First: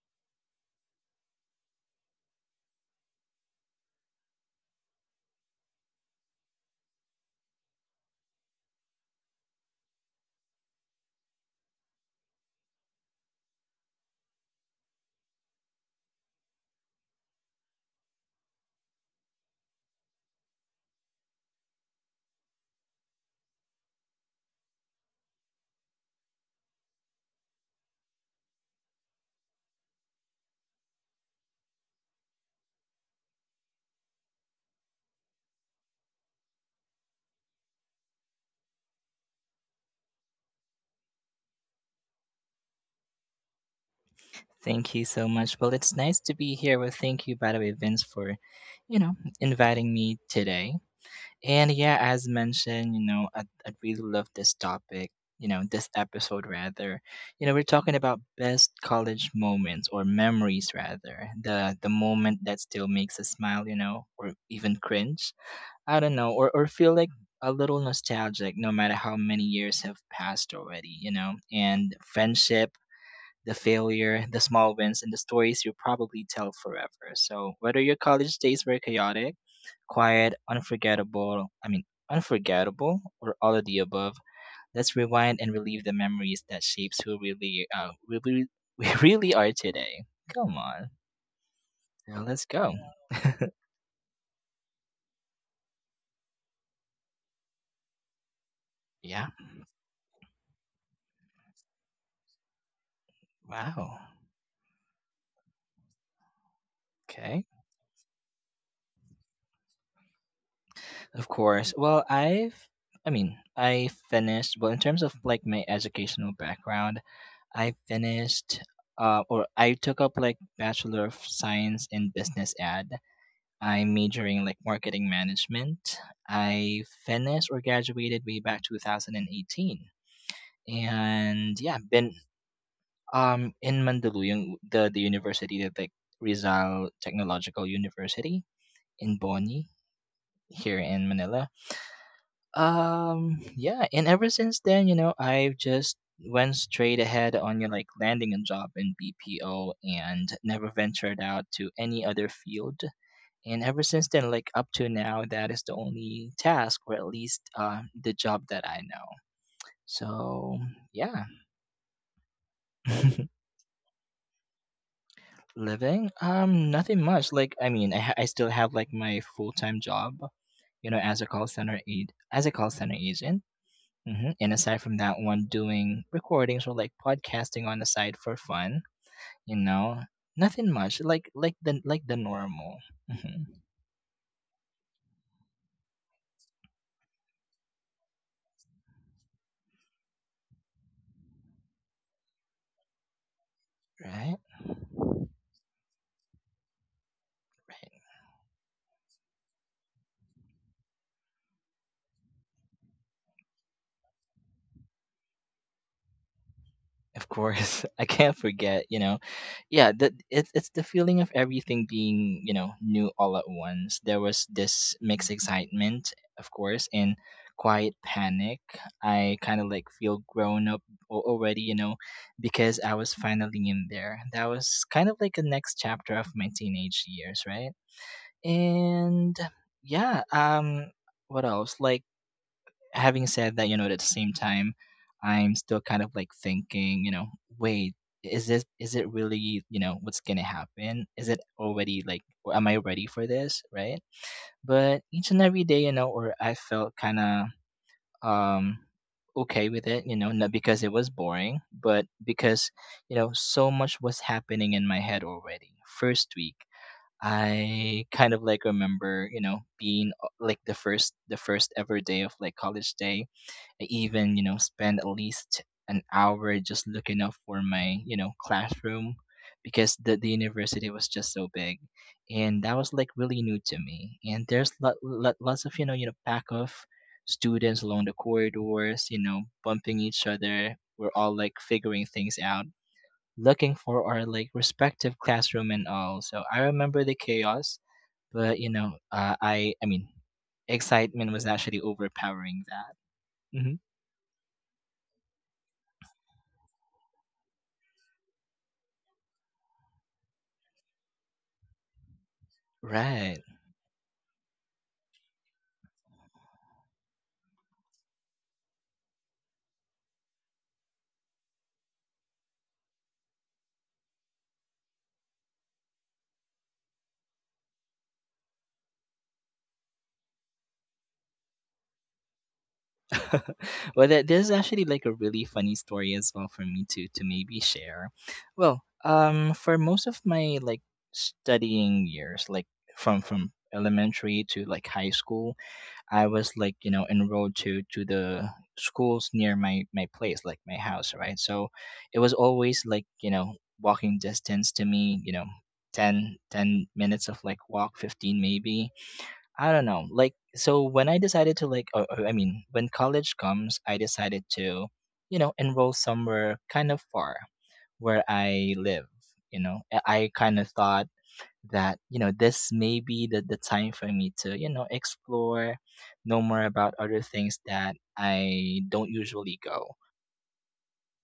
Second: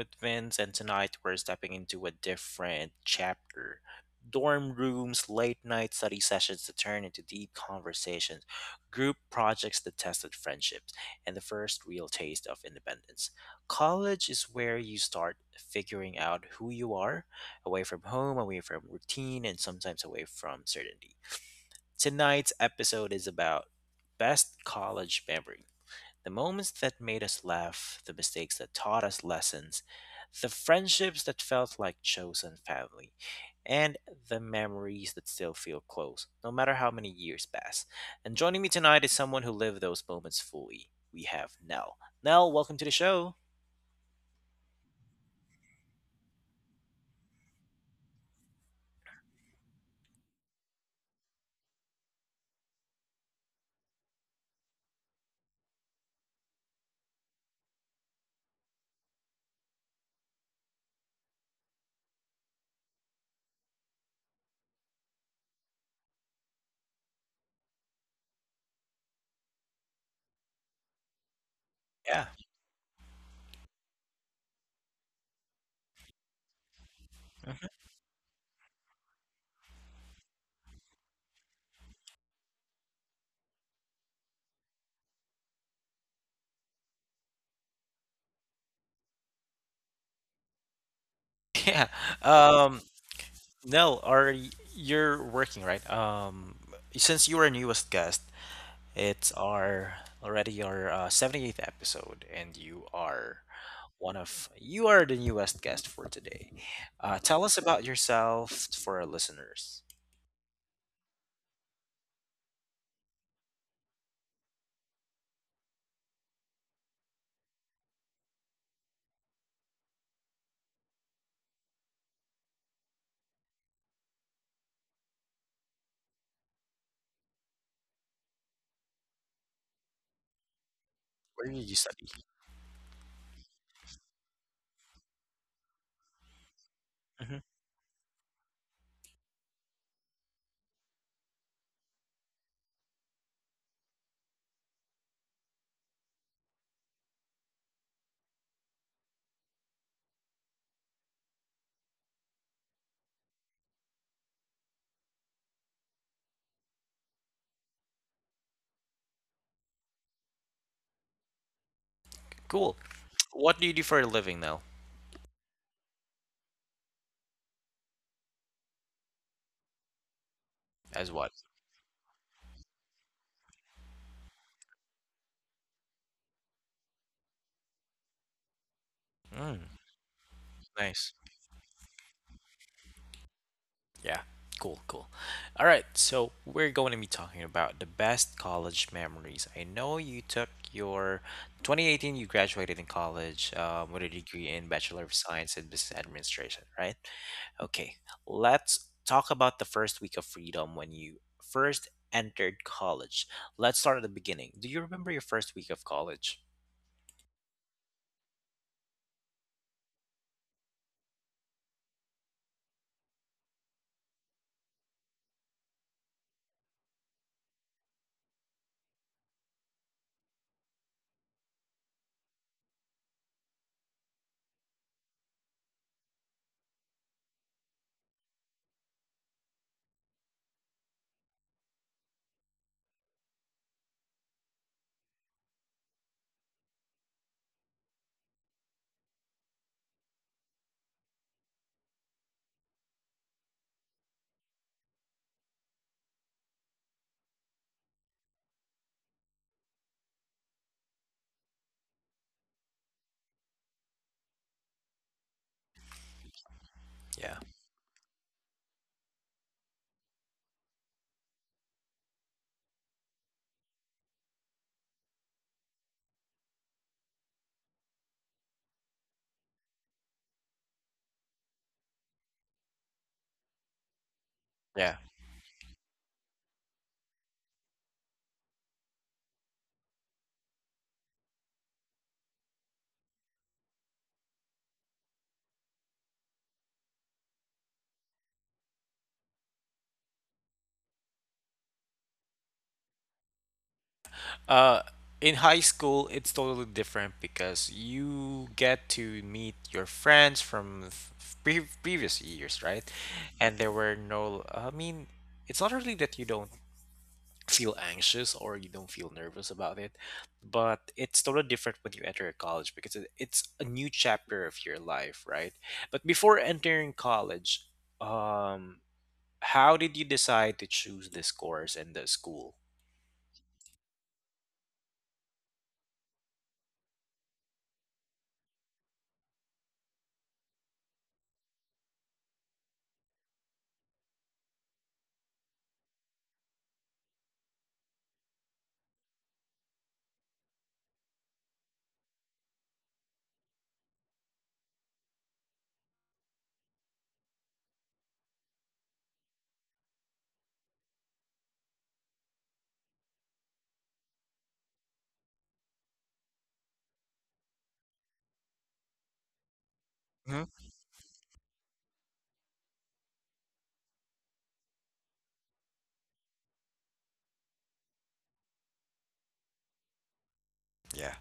with Vince, and tonight we're stepping into a different chapter. Dorm rooms, late night study sessions that turn into deep conversations, group projects that tested friendships, and the first real taste of independence. College is where you start figuring out who you are, away from home, away from routine, and sometimes away from certainty. Tonight's episode is about best college memory, the moments that made us laugh, the mistakes that taught us lessons, the friendships that felt like chosen family, and the memories that still feel close, no matter how many years pass. And joining me tonight is someone who lived those moments fully. We have Nell. Nell, welcome to the show. Thank you so much. Well, it's nice to be here. Well, thank you, by the way, Vince, for, you know, inviting me today. And yeah, as mentioned, you know, I really love this topic, you know, this episode rather. You know, we're talking about best college moments or memories rather. The moment that still makes us smile, you know, or even cringe. I don't know, or feel like a little nostalgic no matter how many years have passed already, you know, and Yeah. friendships the failure, the small wins, and the stories you'll probably tell forever. So, Mhm. whether your college days were chaotic, quiet, unforgettable, unforgettable, or all of the above, let's rewind and relive the memories that shapes who really, we really are today. Come on, Yeah. now let's go. Um, Nell, you're working, right? Since you are newest guest, Yeah. it's our already our 78th episode, and Wow. You are the newest guest for today. Tell Okay. us about yourself for our listeners. Of course. Well, I mean, I finished, well, in terms of like my educational background, I finished or I took up like Bachelor of Science in Business Ad. I'm majoring like marketing management. I finished or graduated way back 2018. Where And did you yeah, study? been in Mandaluyong, the university that like Rizal Hmm. Technological University in Boni here in Manila. Yeah, and ever since then, you know, I've just went straight ahead on you know, like landing a job in BPO and never ventured out to any other field. And ever since then, like up to now, that is the only task, or at least the job that I know. So yeah, Cool. What do you do for a living now? living nothing much. Like I mean, I still have like my full time job, you know, As as a what? Call center agent. Hmm. And aside from that one, doing recordings or like podcasting on the side for fun, you Mm, know, nothing much. nice. Like the normal. Hmm. Yeah, cool, cool. All right, so we're going to be talking about the best college memories. I know you took your 2018, you graduated in college with a Right. degree in Bachelor of Science in Business Administration, right? Okay, Right. let's talk about the first week of freedom when you first entered college. Let's start at the beginning. Do you remember your first week of college? Of course, I can't forget, you know. Yeah, the it's the feeling of everything being, you know, new all at once. There was this mixed excitement, of course, and quiet panic. I kind of like feel grown up already, you know, because I was finally in there. That was kind of like the next chapter of my teenage years, right? And yeah, what else? Like having said that, you know, at the same time, I'm still kind of like thinking, you know, wait, is it really, you know, what's gonna happen? Is it already like or am I ready for this? Right? But each and every day, you know, or I felt kinda um okay with it, you know, not because it was boring, but because, you know, so much was happening in my head already. First week, Yeah, I kind of like remember, you know, being like the first ever day of like college day I even, you know, spend at least an hour just looking up for my, you know, classroom because the university was just so big. And that was like really new to me. And there's yeah. Lots of, you know, pack of students along the corridors, you know, bumping each other. We're all like figuring things out, looking for our like respective classroom and all. So I remember the chaos, but you know, I mean, excitement was actually overpowering that. Hmm. Uh, in high school, it's totally different because you get to meet your friends from previous years, right? Right. And there were no, I mean, it's not really that you don't feel anxious or you don't feel nervous about it, but it's totally different when you enter college because it's a new chapter of your life, right? But before entering college, um, how did you decide to choose this course and the school? Well, there's actually like a really funny story as well for me to maybe share. Well, for most of my like studying years, like from elementary to like high school, I was like you know enrolled to the schools near my place, like my house, right? So it was always like you know walking distance to me, you know. Ten minutes of like walk 15 maybe I don't know. Like, so when I decided to like, or I mean, when college comes, I decided to, you know, enroll somewhere kind of far where I live. You know, I Hmm. kind of thought that you know this may be the time for me to you know explore, know more about other things that I don't usually go. Yeah,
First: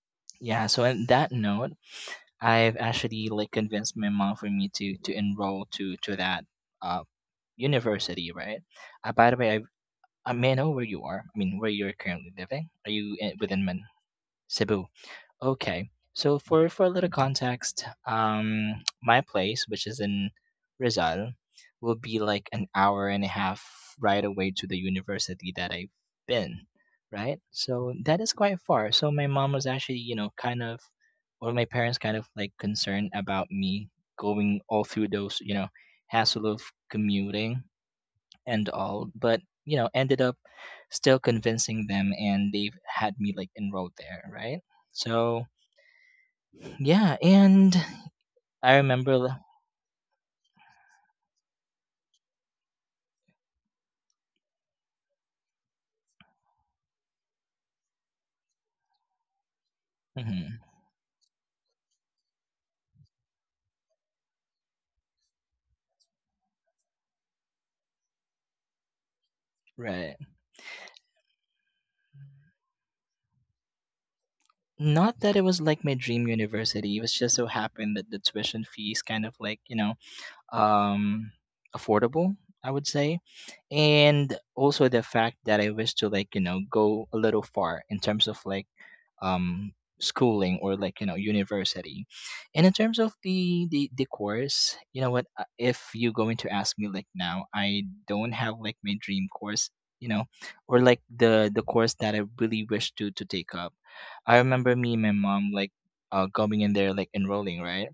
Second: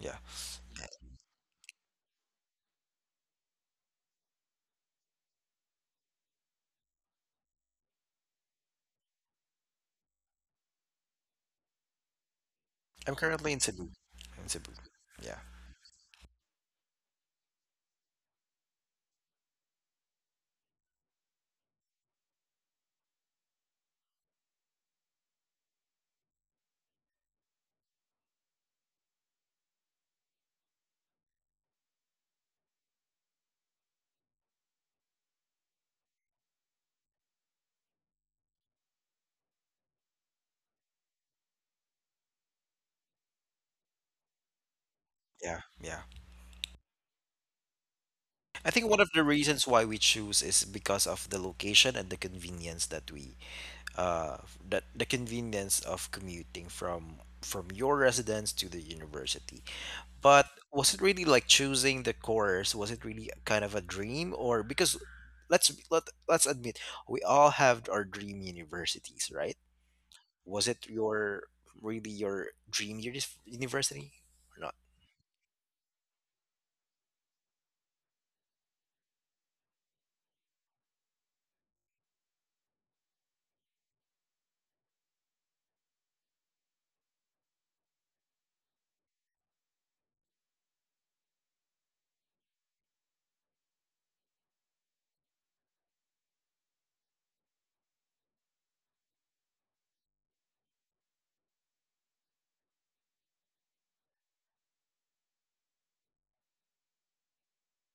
yeah. Yeah. So on that note, I've actually like convinced my mom for me to enroll to that uh university, right? By the way, I. May I know where you are? I mean, where you're currently living? Are you I'm currently in within Man- Cebu. In Cebu. Cebu? Yeah. Okay. So for a little context, my place, which is in Rizal, will be like an hour and a half ride away to the university that I've been. Right, so that is quite far. So my mom was actually, you know, kind of, or my parents kind of like concerned about me going all through those, you know, hassle of commuting and all, but you know, ended up still convincing them and they've had me like enrolled there, right? So, Yeah. Yeah. yeah, and I I think one of remember the reasons why we choose is because of the location and the convenience that we uh that the convenience of commuting from your residence to the university. But mhm, was it really like choosing the course? Was it really kind of a dream or because let's be- let, let's admit we all have our dream universities, right? right. Was it your really your dream university or Not that it was like my dream university, it was just so happened that the tuition fees kind of like, you know, um affordable, I would say. And also the fact that I wish to like, you know, go a little far in terms of like um schooling or like you know university and in terms of the course you know what if you're going to ask me like now I don't have like my dream course you know or like the course that I really wish to take up. I remember me and my mom like going in there like enrolling right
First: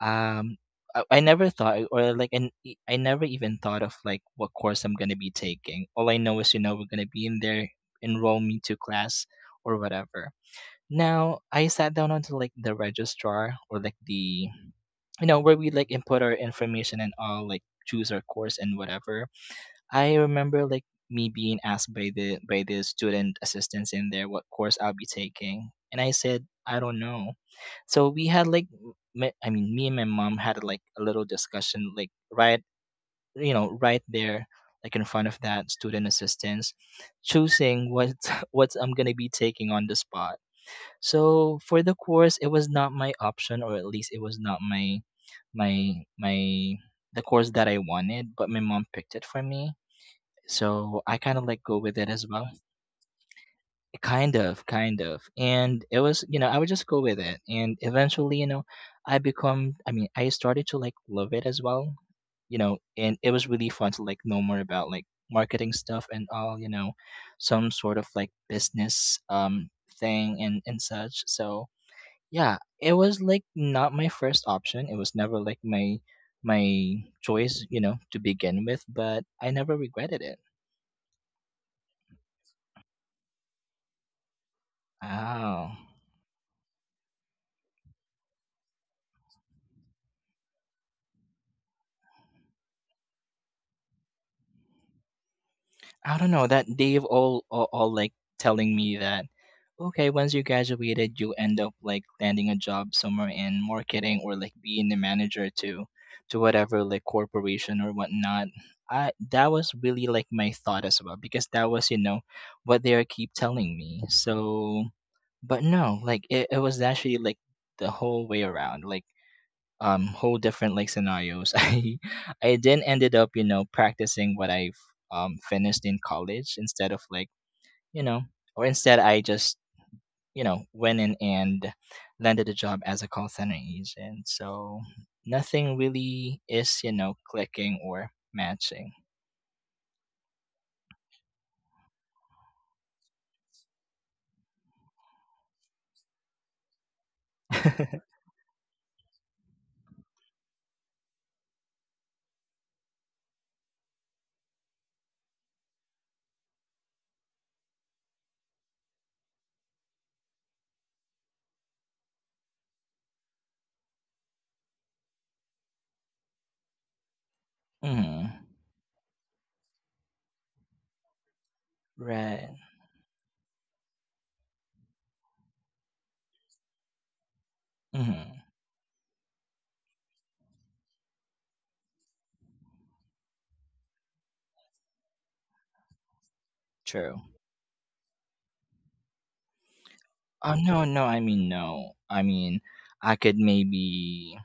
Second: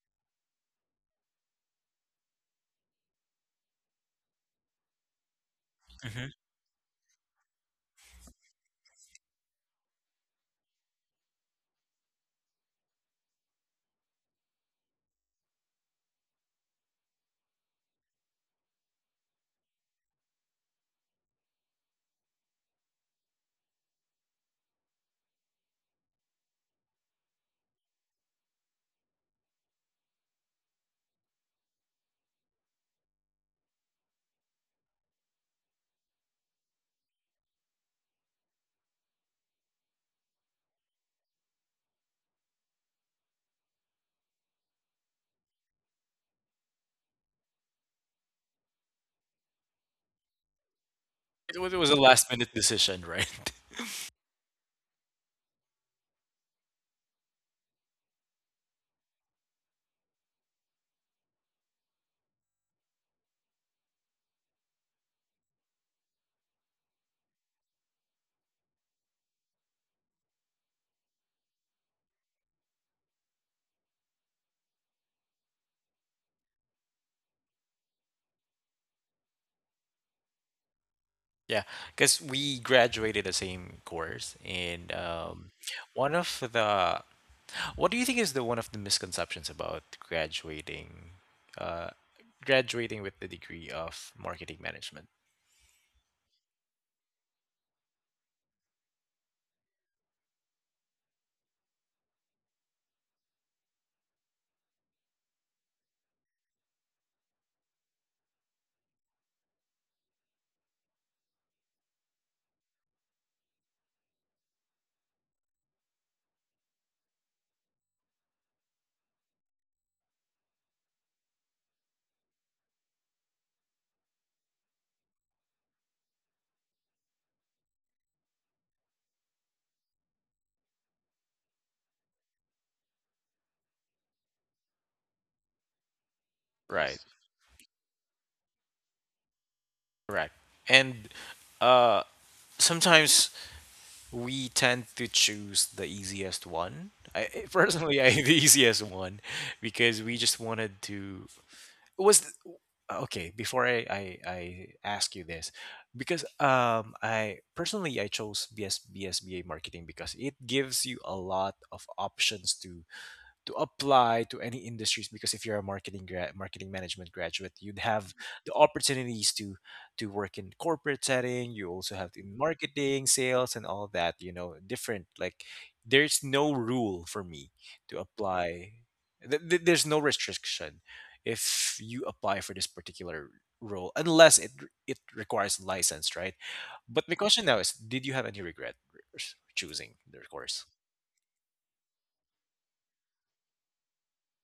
um I never thought or like I never even thought of like what course I'm gonna be taking. All I not? know is you know we're gonna be in there enroll me to class or whatever. Now I sat down onto like the registrar or like the you know where we like input our information and all like choose our course and whatever. I remember like me being asked by the student assistants in there what course I'll be taking, and I said I don't know. So we had like I mean me and my mom had like a little discussion like right you know right there like in front of that student assistants choosing what what I'm gonna be taking on the spot. So for the course, it was not my option, or at least it was not my my my the course that I wanted, but my mom picked it for me. So I kind of like It go was a with it as last well. minute decision, right? Kind of, kind of. And it was, you know, I would just go with it. And eventually, you know, I mean, I started to like love it as well. You know, and it was really fun to like know more about like marketing stuff and all, you know, some sort of like business thing and such. So yeah, it was like not my first option. It was never like my choice, you know, to begin with, but I never regretted it. Yeah, because we graduated the same course, and Oh. one of the what do you think is the one of the misconceptions about graduating, uh, graduating with the degree of marketing management? I don't know, that Dave all like telling me that okay, once you graduated, you end up like landing a job somewhere in marketing or like being the manager to whatever like corporation or whatnot. I that was really like my thought as well because that was, you know, what they are keep telling me. So. But no, like it was actually like the whole way around, like whole different like scenarios. I then ended up, you know, practicing what I've finished in college instead of like, you know, or instead I just, you know, went in and landed a job as a call center agent. So nothing really is, you Right, know, clicking or matching. correct, and uh, sometimes we tend to choose the easiest one. I personally, I the easiest one because we just wanted to was th- okay before I ask you this because I personally I chose BSBSBA marketing because it gives you a lot of options to apply to any industries because if you're a marketing management graduate you'd have Hmm. the opportunities to work in corporate setting, you also have in Right. marketing sales and all that, you know, different like there's no rule for me to Hmm. apply, there's no restriction if you apply for this particular role unless it requires license, right? But my True. question now is did you have any regret choosing the Oh, course? no, no, I mean, no. I mean, I could maybe,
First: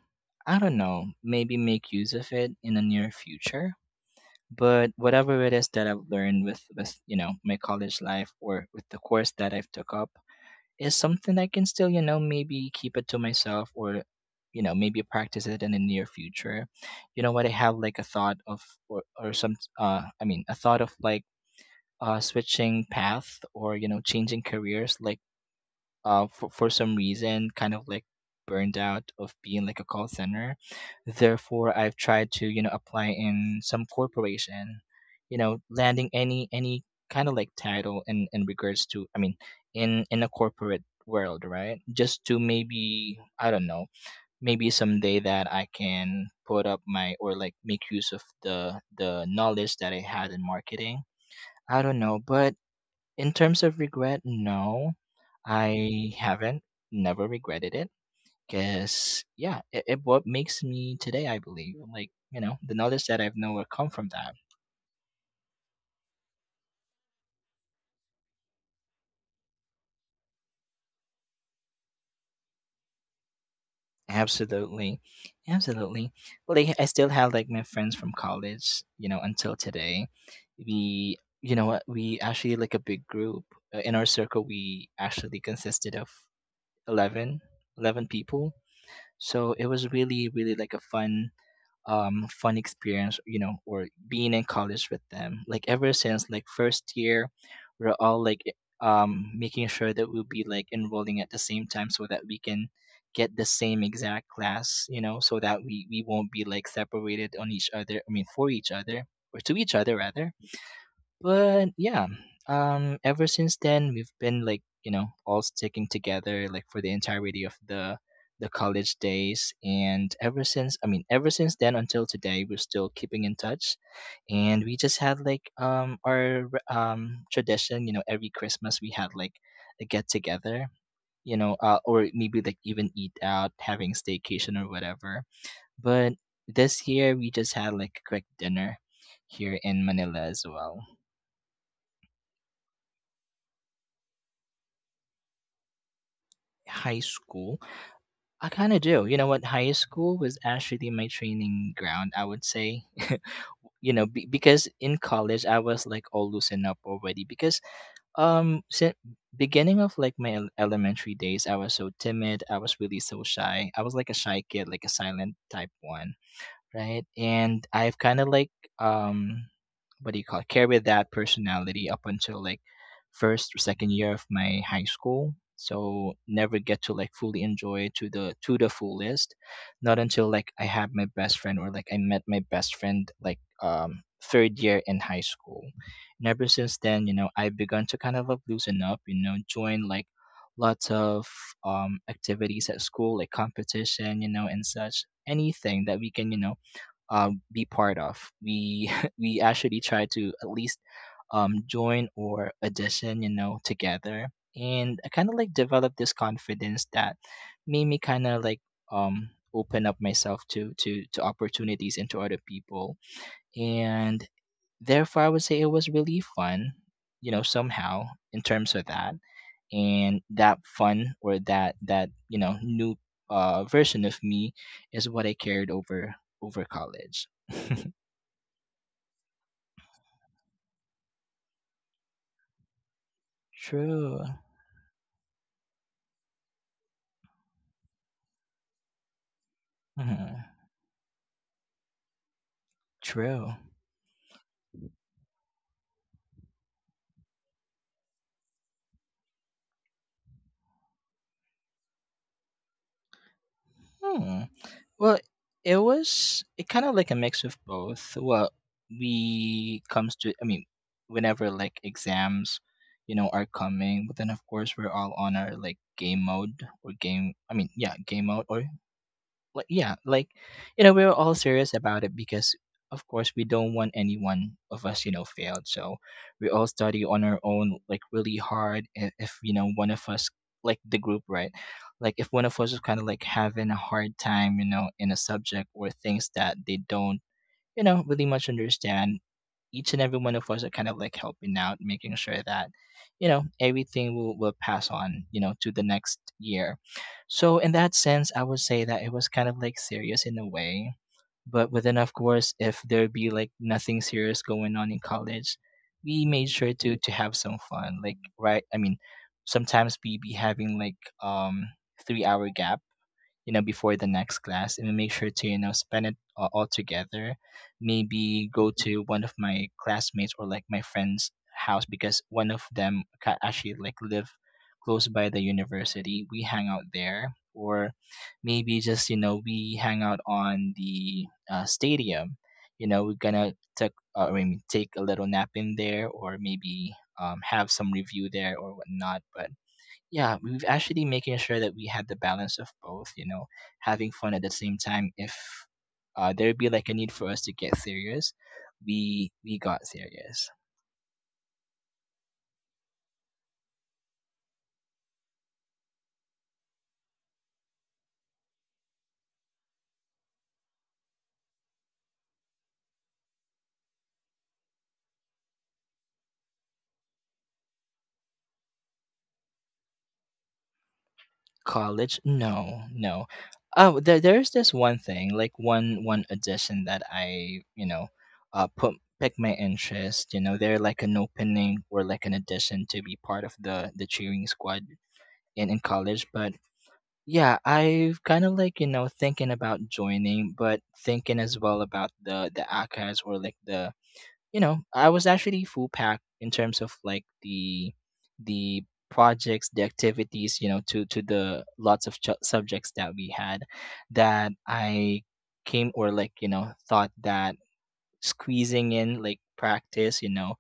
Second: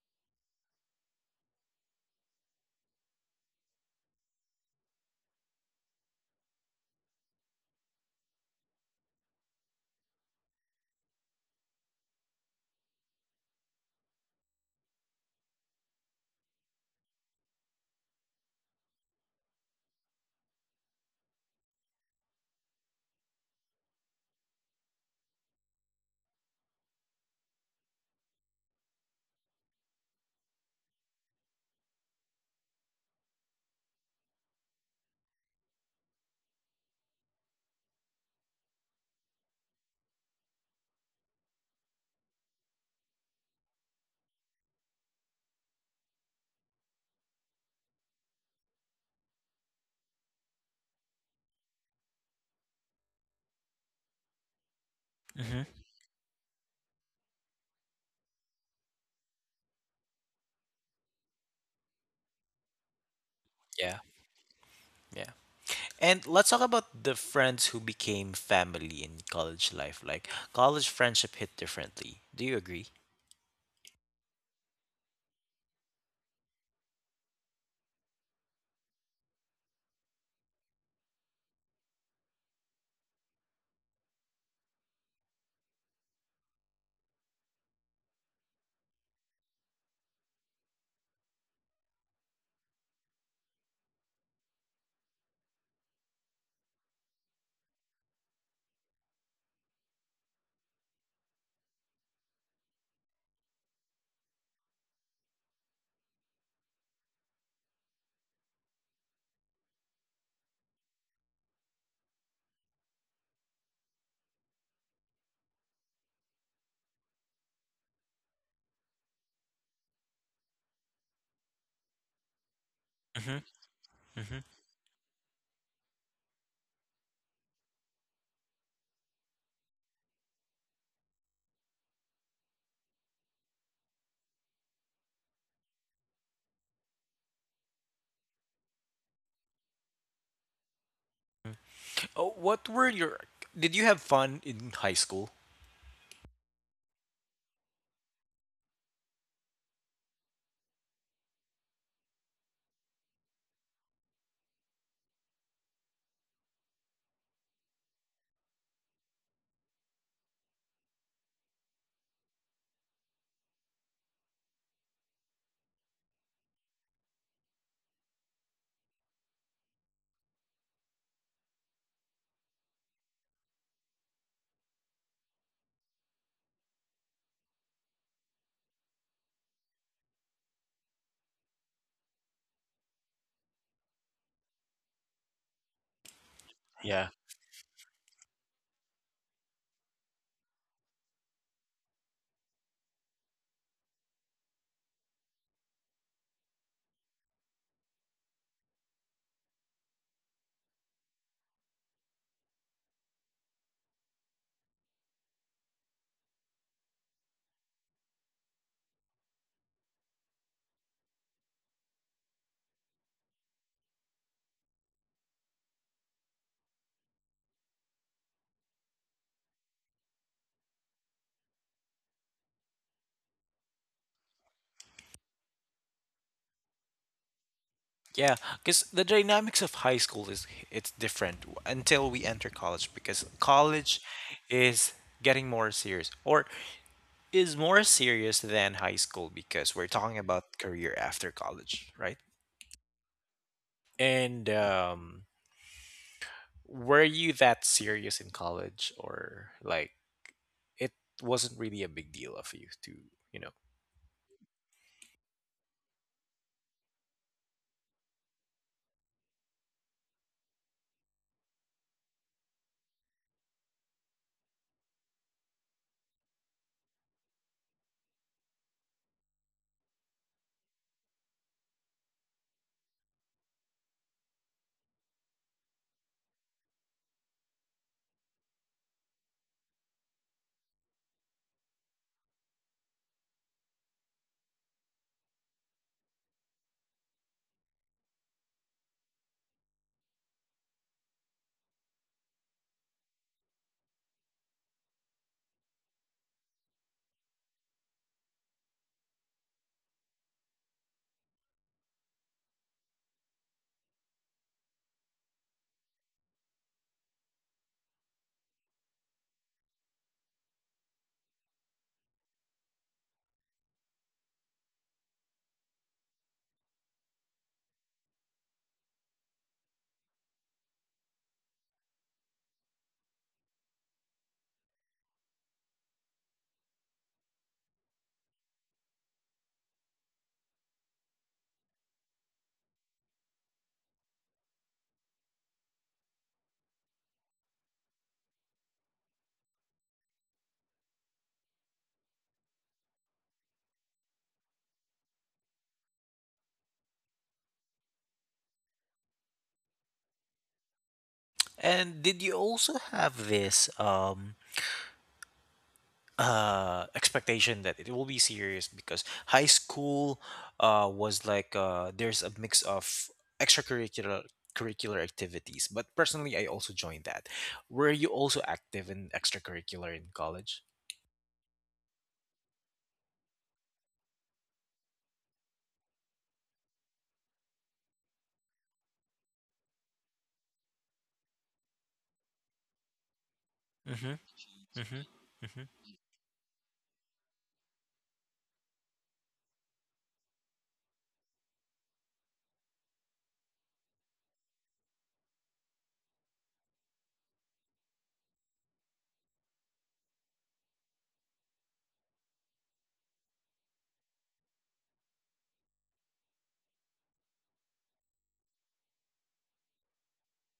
I don't know, maybe make use of it in the near future. But whatever it is that I've learned with you know, my college life or with the course that I've took up is something I can still, you know, maybe keep it to myself or, you know, maybe practice it in the near future. You know what? I have like a thought of, or some, I mean, a thought of like, switching path or, you know, changing careers, like for some reason, kind of like burned out of being like a call center. Therefore, I've tried to, you know, apply in some corporation, you know, landing any kind of like title in regards to, I mean, in a corporate world, right, just to maybe, I don't know, maybe someday that I can put up my, or like, make use of the knowledge that I had in marketing. I don't know, but in terms of regret, no, Mm-hmm. I haven't never regretted it. Cause yeah, it what makes me today, I believe. Like, you know, the knowledge that I've know will come Yeah. from that. Yeah. And let's talk about the friends who became family in college life. Like college friendship hit differently. Do you agree? Absolutely, absolutely. Like, I still have like my friends from college. You know, until today, we, you know what, we actually like a big group. In our circle, we actually consisted of 11 11 people. So it was really, really like a fun experience, you know, or being in college with them, like ever since like first year we're all like making sure that we'll be like enrolling at the same time so that we can get the same exact class, you know, so that we won't be like separated on each other, I mean, for each other, or to each other rather. But yeah, ever since then we've been like, you know, all sticking together, like for the entirety of the college days, and ever since, I mean, ever since then until today we're still keeping in Mm-hmm. touch, Mm-hmm. and we just had like, our tradition, you know, every Christmas we had like a get together, you know, or maybe like even eat out, having staycation or whatever, but this year we just had like a quick dinner here in Manila as well. Oh, what were your? Did you have fun in high school? High school. I kind of do. You know what? High school was actually my training ground, I would say. You know, because in college I was like all loosened up already, because since beginning of like my elementary days, I was so timid, I was really so shy. I was like a shy kid, like a silent type one, right? And I've kind of like, um what do you call it, carried that personality up until like first or second year of my high school. So never get to like fully enjoy it to the fullest. Not until, like, I had my best friend, or like I met my best friend like third year in high school. And ever since then, Yeah. you know, I've begun to kind of like loosen up, you know, join like lots of activities at school like competition, you know, and such, anything that we can, you know, be part of. We we actually try to at least join or audition, you know, together, and I kind of like develop this confidence that made me kind of like, open up myself to opportunities and to other people, and therefore I would say it was really fun, you know, somehow, in terms of that. And that fun, or that, you know, new version of me is what I carried over college. Yeah, because the dynamics of high school is it's different until we enter college because college True. is getting more serious, or is more serious than high school, because we're talking Mhm. about career after college, right? True. And were you that serious in college or like it wasn't really a big deal of you to, you know? Hmm. Well, it kind of like a mix of both. Well, we comes to, I mean, whenever like exams, you know, are coming, but then of course we're all on our like game mode, or game, I mean, yeah, game mode, or like yeah, like, you know, we were all serious about it, because of course we don't want any one of us, you know, failed, so we all study on our own like really hard, if you know, one of us, like the group, right, like if one of us is kind of like having a hard time, you know, in a subject or things that they don't, you know, really much understand, each and every one of us are kind of like helping out, making sure that, you know, everything will pass on, you know, to the next year. So in that sense, I would say that it was kind of like serious in a way. But within, of course, if there be like nothing serious going on in college, we made sure to have some fun. Like right, I mean, sometimes we be having like um 3-hour gaps, you know, before the next class, and make sure to, you know, spend it all together, maybe go to one of my classmates or like my friend's house, because one of them actually like live close by the university, we hang out there, or maybe just, you know, we hang out on the stadium, you know, we're gonna take, I mean, take a little nap in there, or maybe have some review there or whatnot. But yeah, we've actually making sure that we had the balance of both, you know, having fun at the same time. If there'd be like a need for us to get serious, we got serious. And did you also have this expectation that it will be serious because high school was like there's a mix of extracurricular curricular activities, but personally I also joined that, were you also active in extracurricular in college? College, no, no. Oh, there's this one thing, like one addition that I, you know, put pick my interest. You know, they're like an opening or like an addition to be part of the Mm-hmm. cheering squad Mm-hmm. Mm-hmm. in college. But yeah, I've kind of like, you know, thinking about joining, but thinking as well about the ACAS, or like the, you know, I was actually full packed in terms of like the projects, the activities, you know, to the lots of subjects that we had, that I came, or like, you know, thought that squeezing in like practice, you know,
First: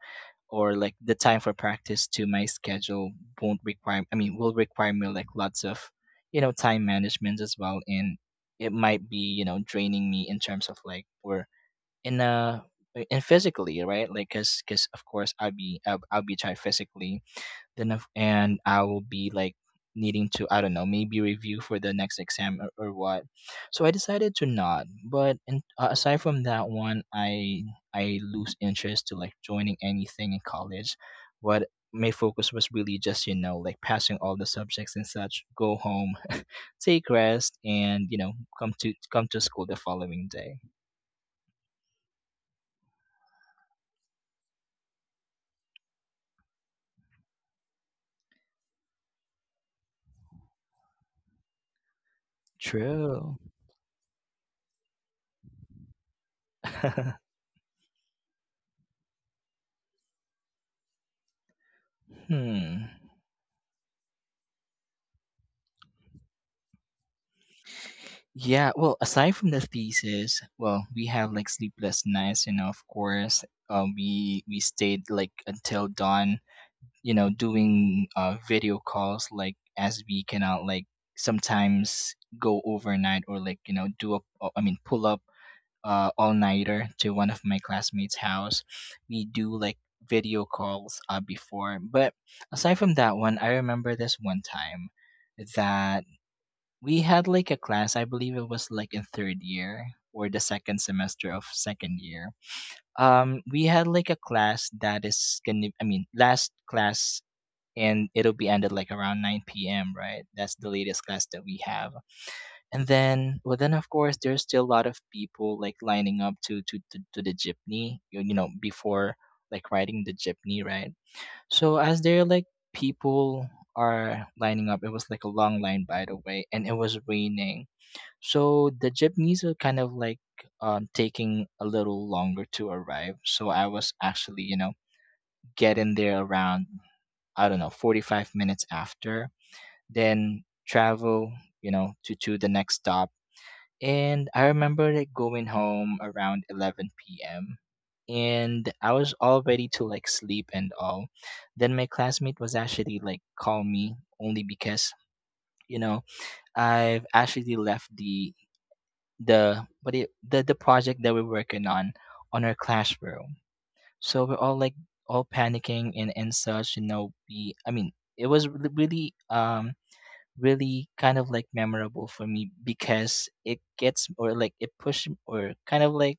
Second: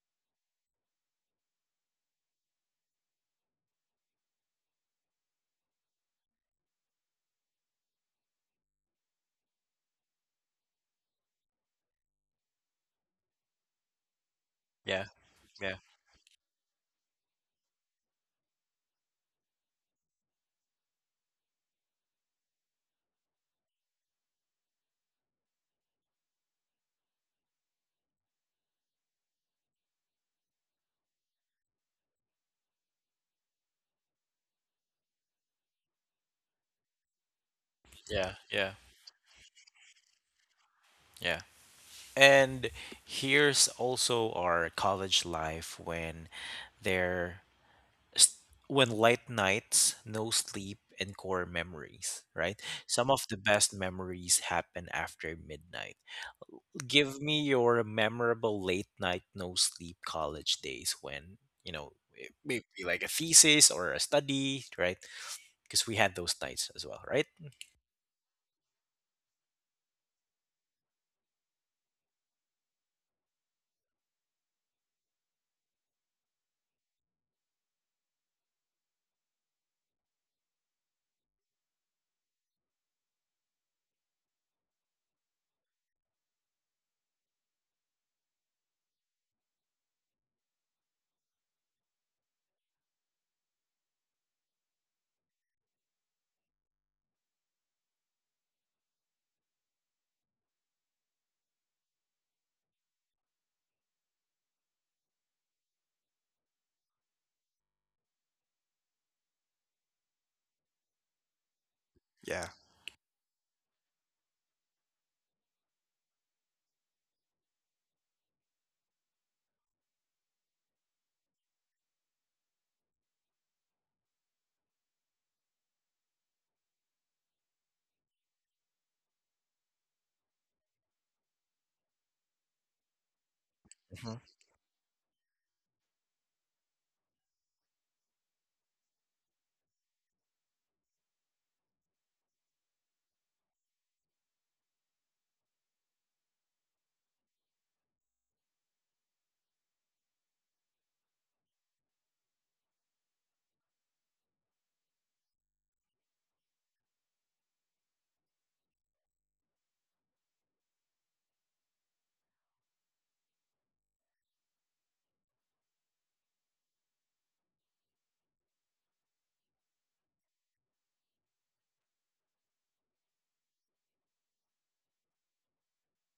or like the time for practice to my schedule won't require, I mean, will require me like lots of, you know, time management as well, and it might be, you know, draining me in terms of like, or in and physically, right, like because Yeah, of course i'll yeah. be I'll, I'll be tired physically, then if, and I will be like needing to, I don't know, maybe review for the next exam, or what. So I decided to not. But aside from that one, I lose interest to like joining anything in college. But my focus was really just, you know, like passing all the subjects and such. Go home, take rest, and you Yeah, know, yeah, come to school the following day. yeah. And here's also our college life when there s- when late nights, no sleep and core memories, right? Some of the True. best memories happen after midnight. Give me your memorable late night no sleep college days when, you know, it may be Hmm. like a thesis or a study, right? Because we had those nights as well, right? Yeah, well, aside from the thesis, well, we have like sleepless nights, you know, of course. We stayed like until dawn, you know, doing video calls, like as we cannot like sometimes go overnight, or like, you know, do up, I mean, pull up all-nighter to one of my classmates' house. We do like video calls before. But aside from that one, I remember this one time that we had like a class, I believe it was like in third year or the second semester of second year, we had like a class that is gonna, I mean, last class, and it'll be ended like around 9 p.m., right? That's the latest class that we have. Yeah. And then, well, then of course there's still a lot of people like lining up to the jeepney, you know, before like riding the jeepney, right, so as they're like people are lining up, it was like a long line, by the way, and it was raining, so the Japanese are kind of like taking a little longer to arrive. So I was Hmm. actually, you know, getting there around, I don't know, 45 minutes after, then travel, you know, to the next stop. And I remember like going home around 11 p.m. And I was all ready to like sleep and all. Then my classmate was actually like call me, only because, you know, I've actually left the what do you, the project that we're working on our classroom. So we're all like all panicking and such. We I mean it was really really kind of like memorable for me because it gets or like it pushed or kind of like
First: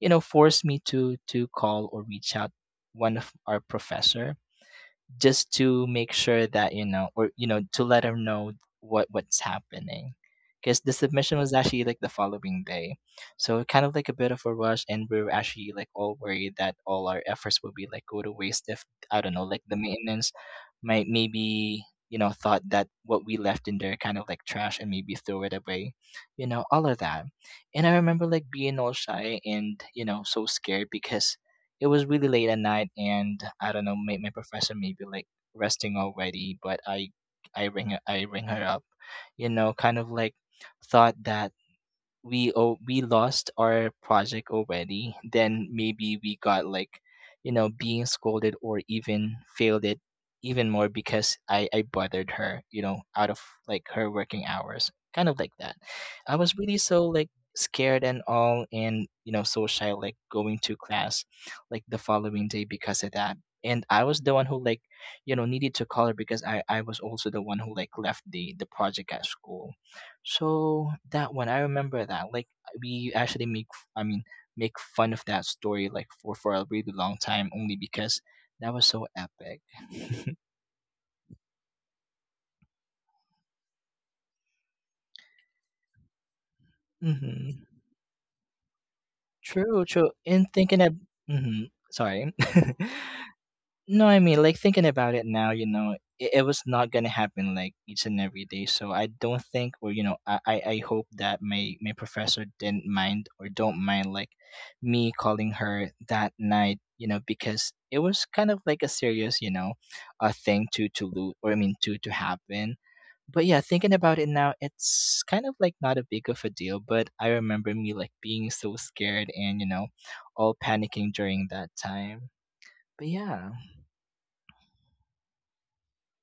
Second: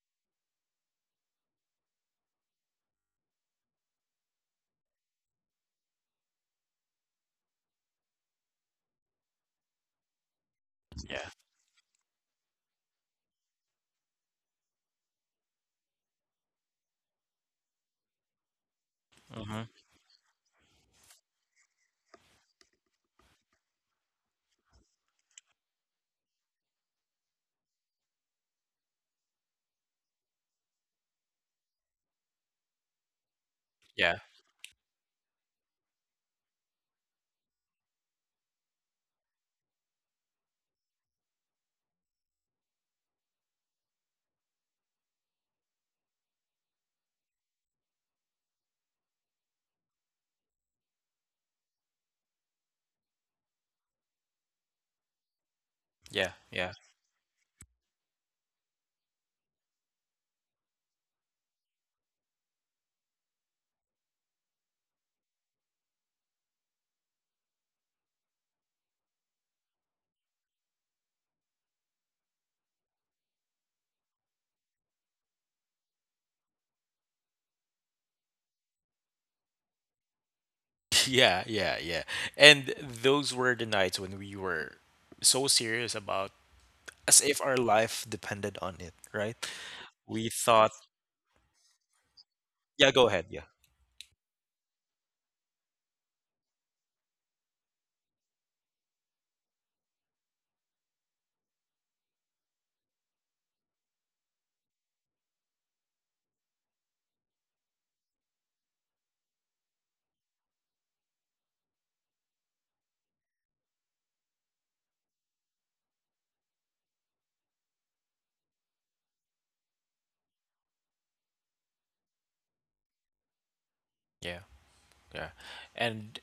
forced me to call or reach out one of our professor just to make sure that you know or you know to let him know what's happening because the Yeah. submission was actually like the following day, so kind of like a bit of a rush, and we were actually like all worried that all our efforts would be like go to waste if I don't know, like Hmm. the maintenance might maybe thought that what we left in there kind of like trash and maybe throw it away, all of that. And I remember like being all shy and so scared because it was really late at night and I don't know, my, Yeah. my professor may be like resting already, but I ring her, I ring her up, kind of like thought that we, oh, we lost our project already, then maybe we got like, being scolded or even failed it even more because I bothered her, out of like her working hours, kind of like that. Yeah. I was Yeah. really so like scared and all, and so shy like going to class, like the following day because of that. And I was the one who like, needed to call her because I was also the one who like left the project at school, so that one, I remember that. Like we actually make, f- I mean, make fun of that story like for a really long time, only because that was so epic. Yeah, yeah, yeah. And those were the nights when we were so serious about, as if our Hmm. life depended on it, right? True, true. We In thought, thinking of. Hmm. Sorry. yeah, go ahead, yeah. No, I mean, like thinking about it now, it was not gonna happen like each and every day. So I don't think, or I hope that my professor didn't mind or don't mind like me calling her that night, because it was kind of like a serious, a thing to lose, or I mean, to happen. But yeah, thinking about it now, it's kind of like not a big of a deal. But I remember me like being so scared and all panicking during that time. But yeah. Yeah, yeah. And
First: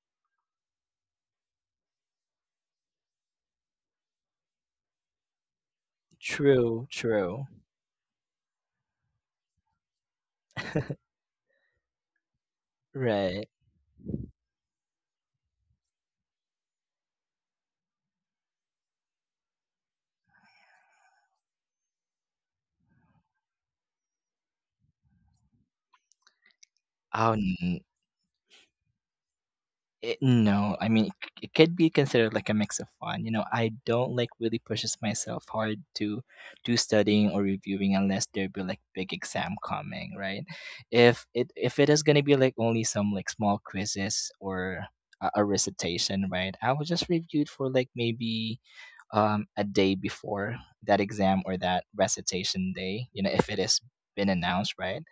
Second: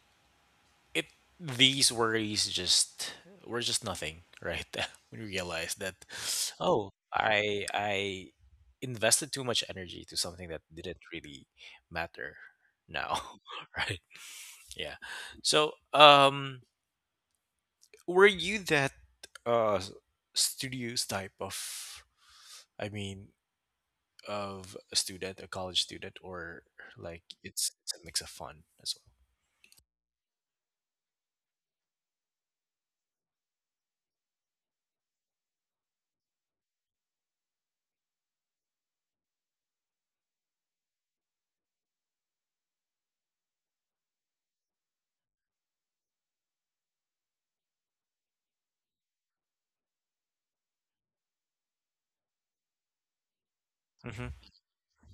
it these worries just were just nothing, right? When we realized that, True, oh, true. I invested too much energy to something that didn't really matter now, Right. right? Yeah. So, um, were you that uh s- studious type of i mean a student, a college student, or like Oh, it's a mix of fun as no. I mean, it could be considered like a mix of fun. I don't like really pushes myself hard to do studying or reviewing unless there be like big exam coming, right? If it is gonna be like only some like small quizzes or a recitation, right? I will just review it for like maybe a day before that exam or that recitation day, if it has well? Hmm. been announced, right?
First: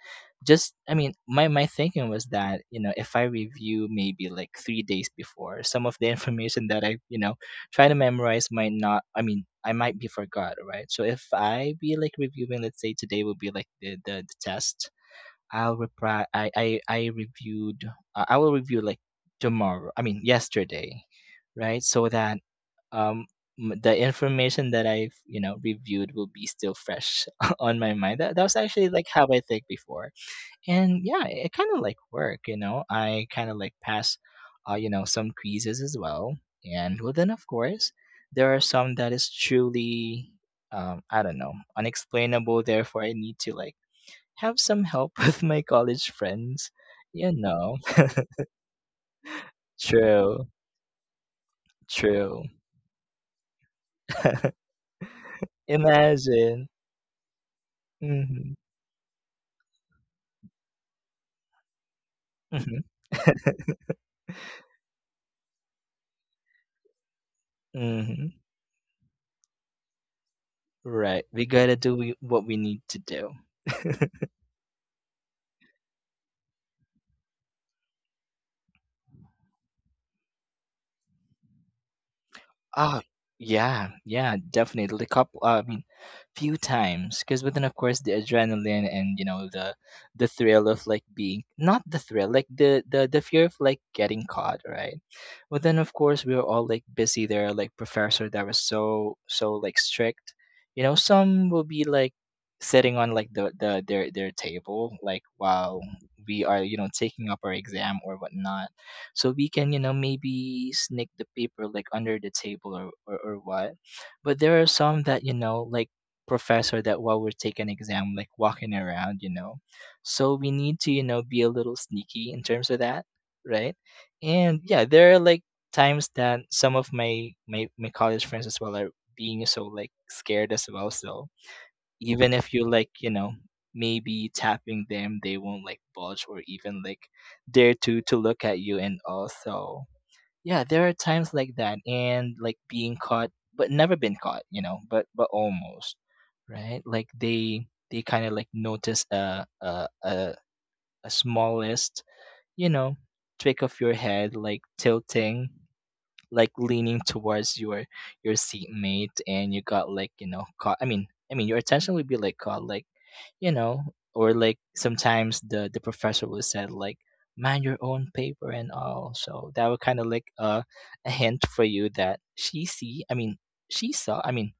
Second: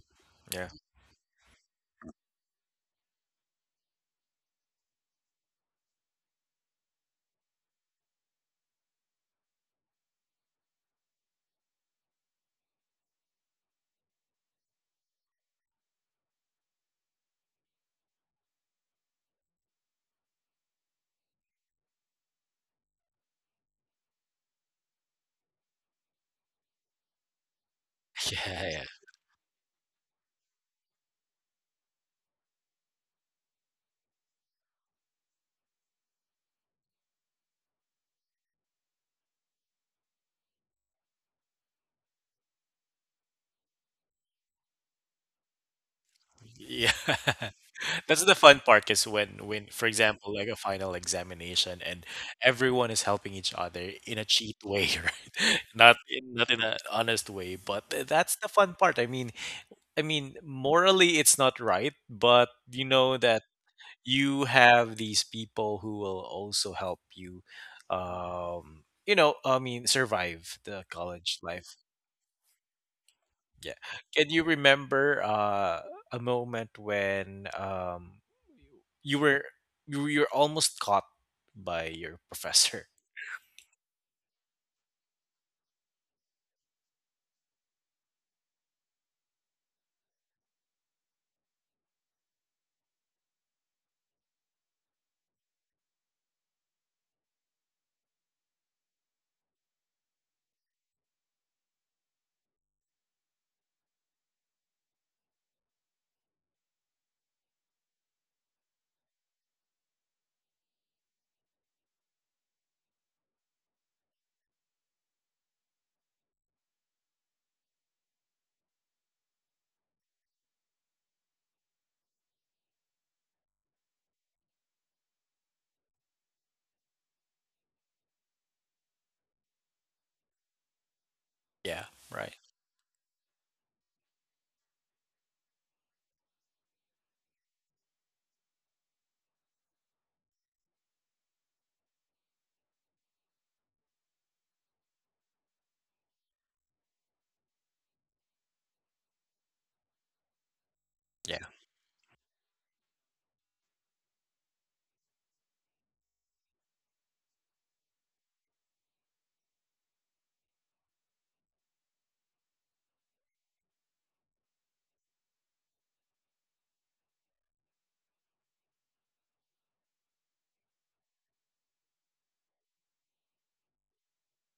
Yeah. Just, I mean, my thinking was that, if I review maybe like 3 days before, some of the information that I, try to memorize might not, I mean, I might be forgot, right? So if I be like reviewing, let's say today will be like the test, I reviewed, I will review like tomorrow, I mean, yesterday, right? So that um the information that I've reviewed will be still fresh on my mind. That was Yeah, yeah, actually like how I think before. And yeah, kind of like work, I kind of like pass some quizzes as well. And well, then of course there are some that is truly I don't know, unexplainable, therefore I need to like have some help with my college friends yeah. you know That's the fun part, is when for example True, like a final examination, and true. everyone is helping each other in a cheat way, right, not in not in Imagine. an honest way, but that's the Hmm. fun part, I mean morally it's not right, but Hmm. you know that you have these people who will also help you, Hmm. um, you know, I mean survive the Right. college We gotta life. do what we need to do. Yeah. Can you remember a moment when you were you're almost caught by your professor? Oh, yeah, yeah, definitely. Couple, I mean, few times. Because, but then of course the adrenaline and the thrill of like being not the thrill, like the fear of like getting caught, right? But then of course we were all like busy there, are like professor that was so like strict. Some will be like sitting on like the their table, like while we are taking up our exam or whatnot, so we can maybe sneak the paper like under the table, or what. But there are some that like professor that while we're taking exam like walking around. So we need to be a little sneaky in terms of that, right? And yeah, there are like times that some of my college friends as well are being so like scared as well, so Yeah. even Right. if you like maybe tapping them, they won't like budge or even like dare to look at you. And also, yeah, there are times like that, and like being caught but never been caught, you know, but almost, right? Like they kind of like notice a Yeah. smallest, you know trick of your head like tilting, like leaning towards your seatmate, and you got like caught. I mean your attention would be like caught, like, you know. Or like sometimes the professor would said like, "Mind your own paper," and all, so that would kind of like a hint for you that she saw, I mean,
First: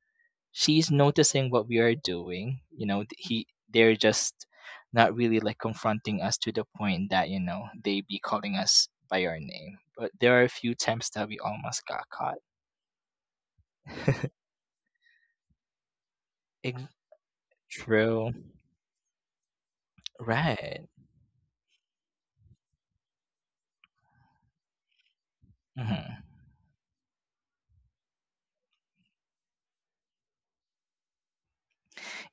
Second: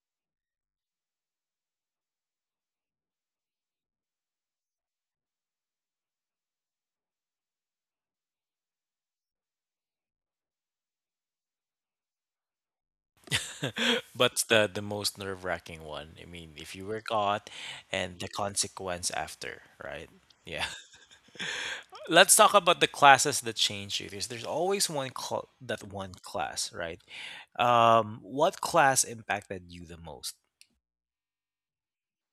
she's noticing what we are doing, he, they're just not really like confronting us to the point that they be calling us by our name. But there are a few times that we almost got caught. But the most nerve-wracking one. I mean, if you Ex- were caught and the True. consequence after, right? Yeah. Right. Let's talk about the classes that change you. There's always one cl- that one Hmm. class, right? What class impacted you the most?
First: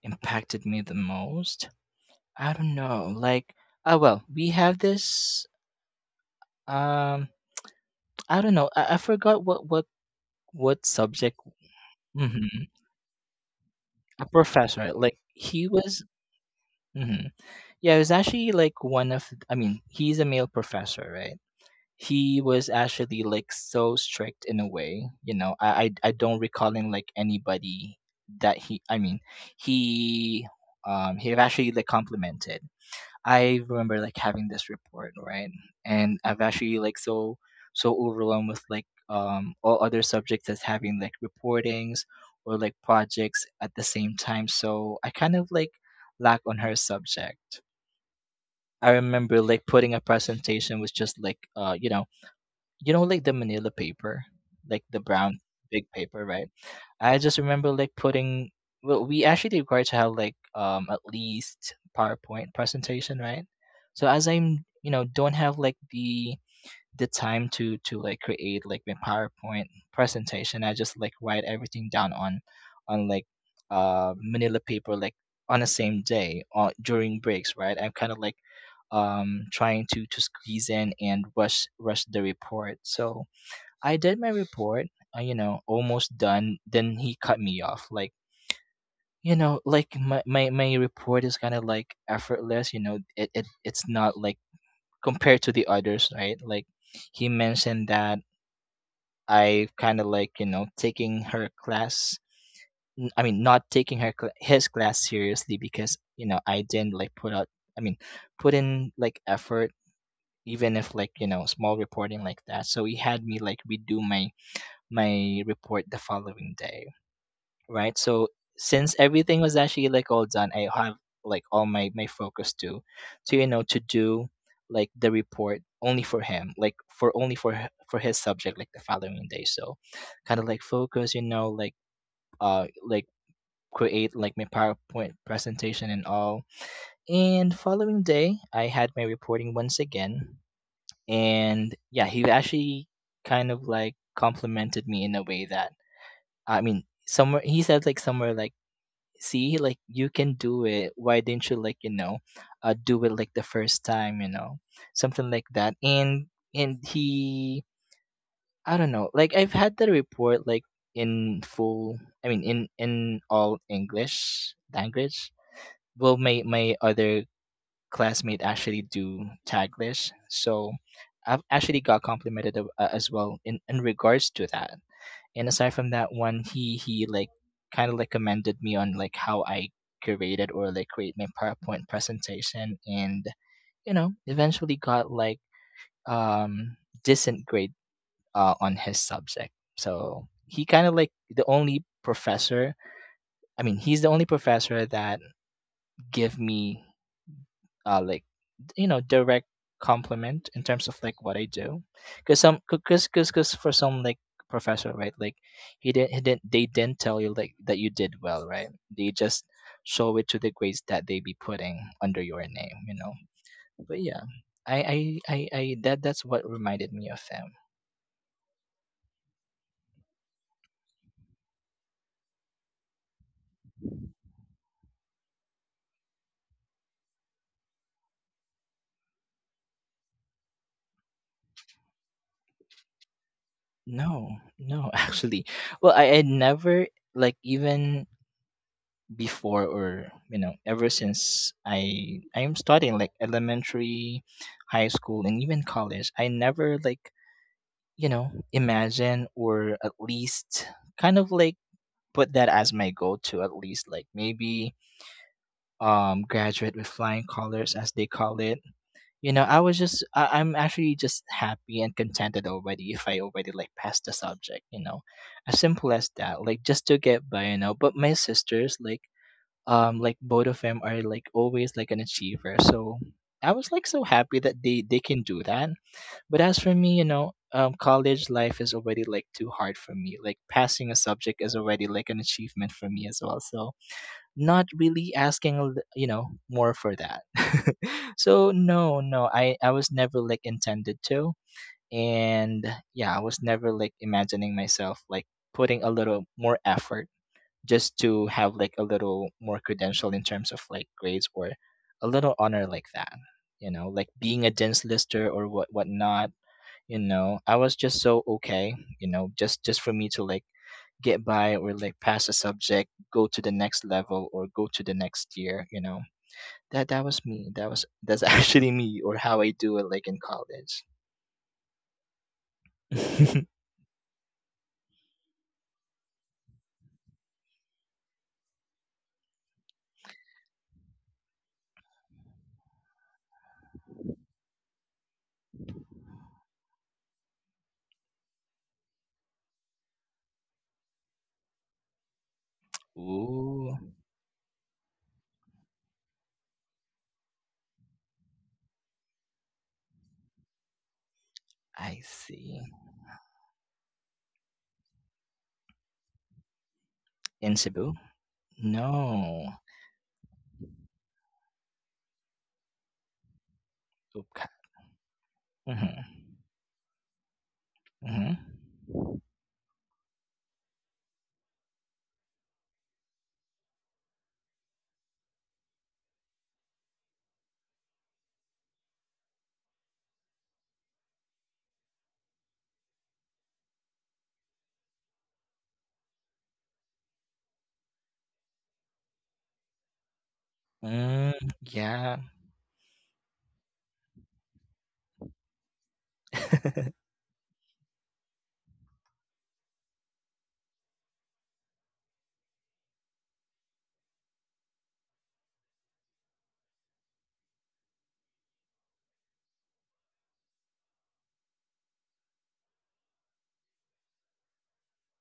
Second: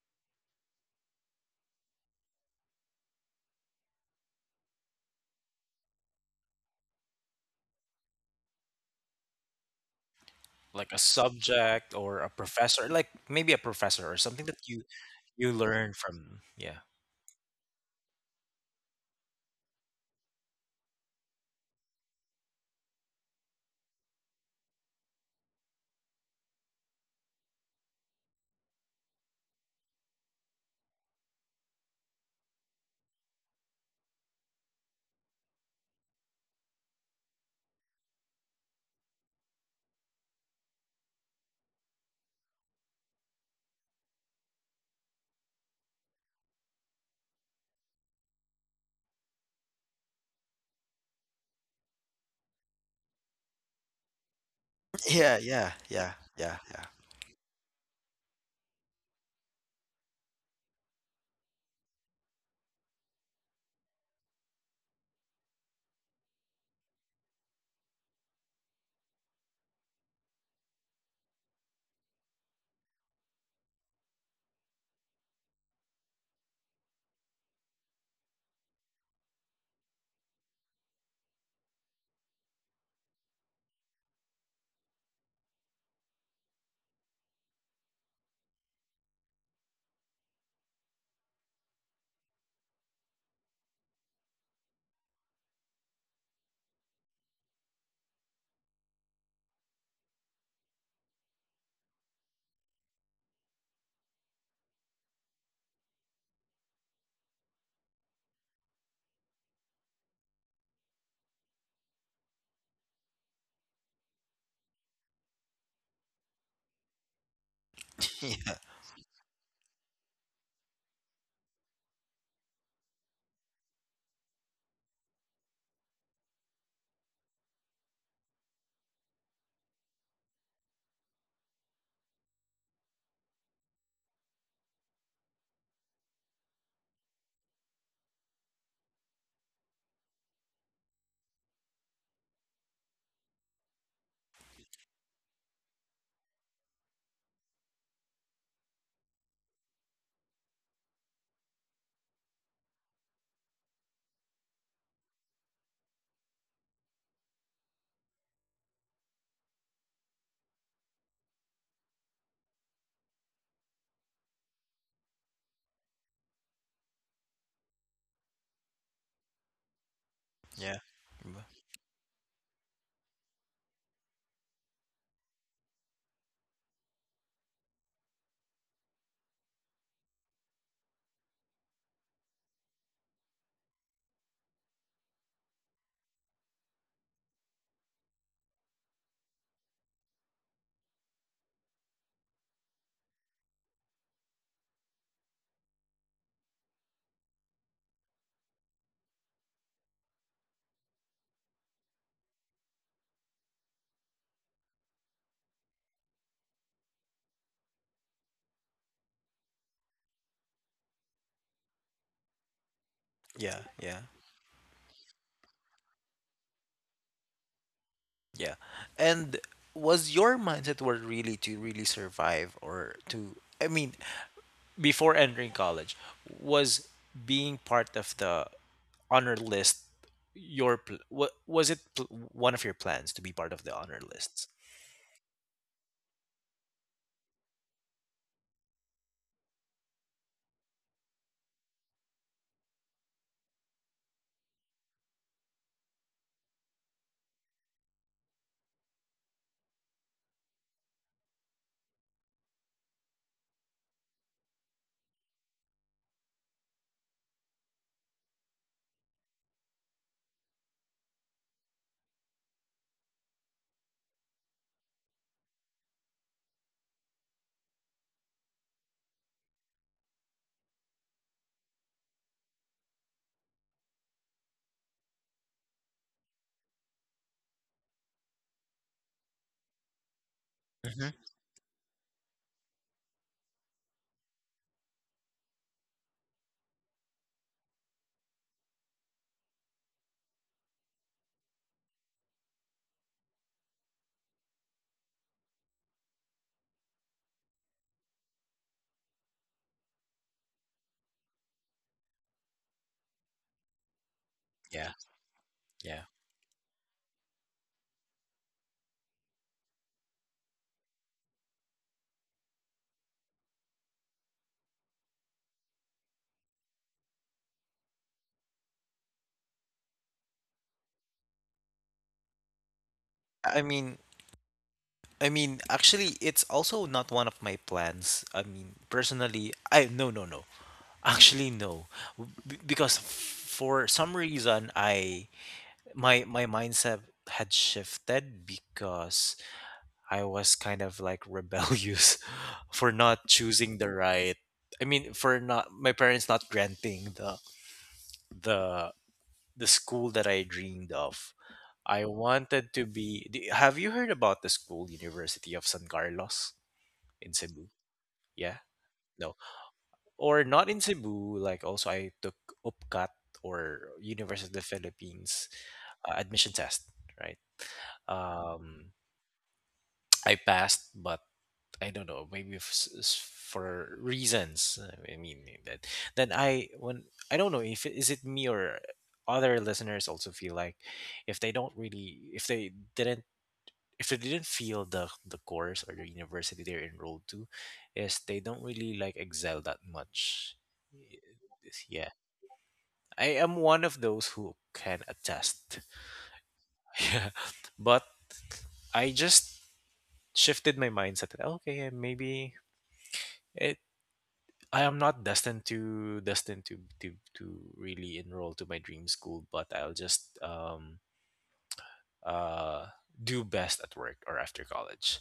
Impacted me the most. I don't know, like, oh well, we have this um I don't know, I forgot what Like a subject. subject or a Hmm. professor, like maybe a professor or A something that you professor, like, you he learn was. from. Yeah. Mhm. Yeah, it was actually like one of, I mean, he's a male professor, right? He was actually like so strict in a way, you know. I don't recalling like anybody that he he actually like complimented. I remember like having this report, right? And I've actually like so overwhelmed with like all other subjects as having like reportings or like projects at the same time. So I kind of like lack on her subject. I remember like putting a presentation was just like like the manila paper, like the Yeah, brown yeah, big yeah, paper, right? yeah, yeah. I just remember like putting, well, we actually required to have like at least PowerPoint presentation, right? So as I'm, don't have like the time to like create like my PowerPoint presentation. I just like write everything down on like manila paper, like on the same day or during breaks, right? I'm kind of like trying to squeeze in and rush the report. So I did my report, almost done. Then he cut me off like, like my report is kind of like effortless, it's not like compared to the others, right? Like he mentioned that I kind of like taking her class. Not taking his class seriously because I didn't like put out. I mean, put in like effort, even if like small reporting like that. So he had me like redo my report the following day, right? So since everything was actually like all done, I have like all my focus to to do like the report only for him, like for only for h- for his subject like the following day. So kind of like focus, like create like my PowerPoint presentation and all. And following day, I had my reporting once again, and yeah, he actually kind of like complimented me in a way that, I mean, somewhere he said like, somewhere like, see, like, you can do it, why didn't you like, do it like the first time, you know, something like that. And he, I don't know, like I've had the report like in full, I mean, in all English language. Well, my other classmate actually do taglish, Yeah. so Yeah. I've actually got complimented as well in regards to that. And aside from that one, he like kind of like commended me on like how I curated or like create my PowerPoint presentation, and eventually got like um decent grade, on his subject. So he kind of like the only professor, I mean, he's the only professor that give me like, direct compliment in terms of like what I do. Because some, because for some like professor, right, like he didn't they didn't tell you like that you did well, right? They just show it to the grades that they be putting under your name, you know. Yeah, But yeah. yeah, I I I that's what reminded me of them. Yeah. And was your mindset were really to really survive or to I mean, before entering college, was being part of the honor list your one of your plans to be part of the honor No, lists? no. Actually, well, I never like even before, or ever since I'm studying like elementary, high school, and even college, I never like, imagine, or at least kind of like put that as my goal to at least like maybe graduate with flying colors, as they call it. I was just I'm actually just happy and contented already if I already like passed the subject, you know. As simple as that, like just to get by, you know. But my sisters like, like both of them are like always like an achiever, so I was like so happy that they can do that. But as for me, College life is already like too hard for me, like passing a Hmm. subject is already like an achievement for me as well, so not really asking you know more for that. So no, I was never like intended to. And Yeah, I was never like imagining myself like putting a little more effort just to have like a little more credential in terms of like grades or a little honor like that, you know, like being a dense Yeah, lister or yeah. whatnot. You know, I was just so okay, you know, just for me to like get by or like pass a subject, go to the next level or go to the next year, you know. That was me, that was, that's actually me, or how I do it, like in college. I mean, I mean, actually, it's also not one of my plans. I mean, personally, I no, no, no. Actually, no, because for some reason, I my my mindset had shifted because I was kind of like rebellious for not choosing Ooh, the right. I mean, for not my parents not granting the the the school that I dreamed of. I I see. wanted to be. Have you heard about the school, University of San Carlos in In Cebu? Cebu? Yeah, no, No. or not in Cebu. Like also, I took UPCAT or Okay. University of the Philippines Mm-hmm. Admission test, right? Mm-hmm. Um, I passed, but I don't know, maybe for reasons. Uh, I mean eh, that then I when I don't know if is it me or other listeners also feel like if they don't really if they didn't feel the course or the university they're enrolled to is they don't really like excel that much. Y- Mm, Yeah. yeah. I am one of those who can attest. Yeah. But I just shifted my mindset, that, "Oh, okay, maybe it I am not destined to really enroll to my dream school, but I'll just uh do best at work or after college."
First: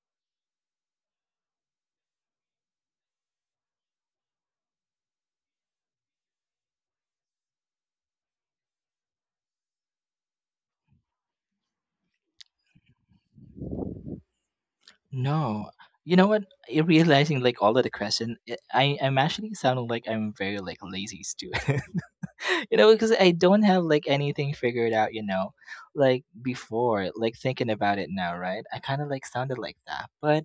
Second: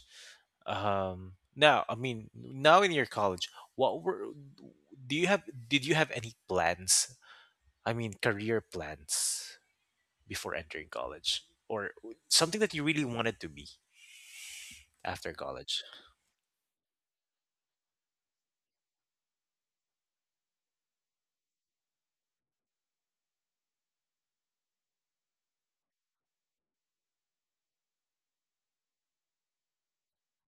Um, now, I mean, now in your college, what were do you have did you have any plans? I mean, career plans before entering college or something that you really wanted to be after No. college? You know what? Realizing like all of the question, I I'm actually sounding like I'm very like lazy too. You know, because I don't have like anything figured out. You know, like before, like thinking about it now, right? I kind of like sounded like that. But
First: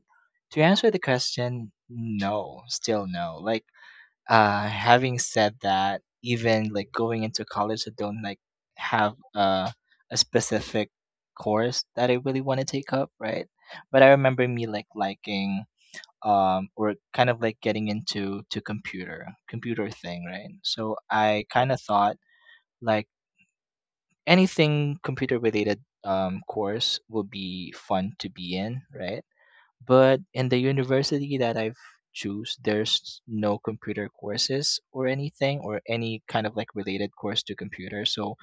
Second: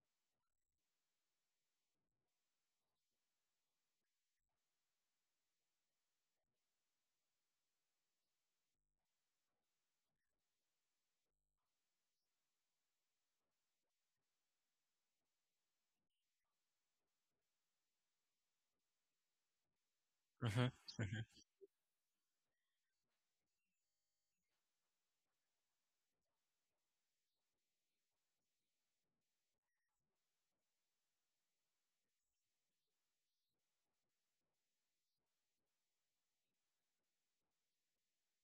to answer the question, no, still no. Like having said that, even like going into college, I don't like have a specific course that I really want to take up, right? But I remember me like liking or kind of like getting into to computer thing, right? Mhm. So I kind of thought like anything computer related course will be fun to be in, right? But in the university that I've choose, there's no computer courses or anything or any kind of like related course to computer. So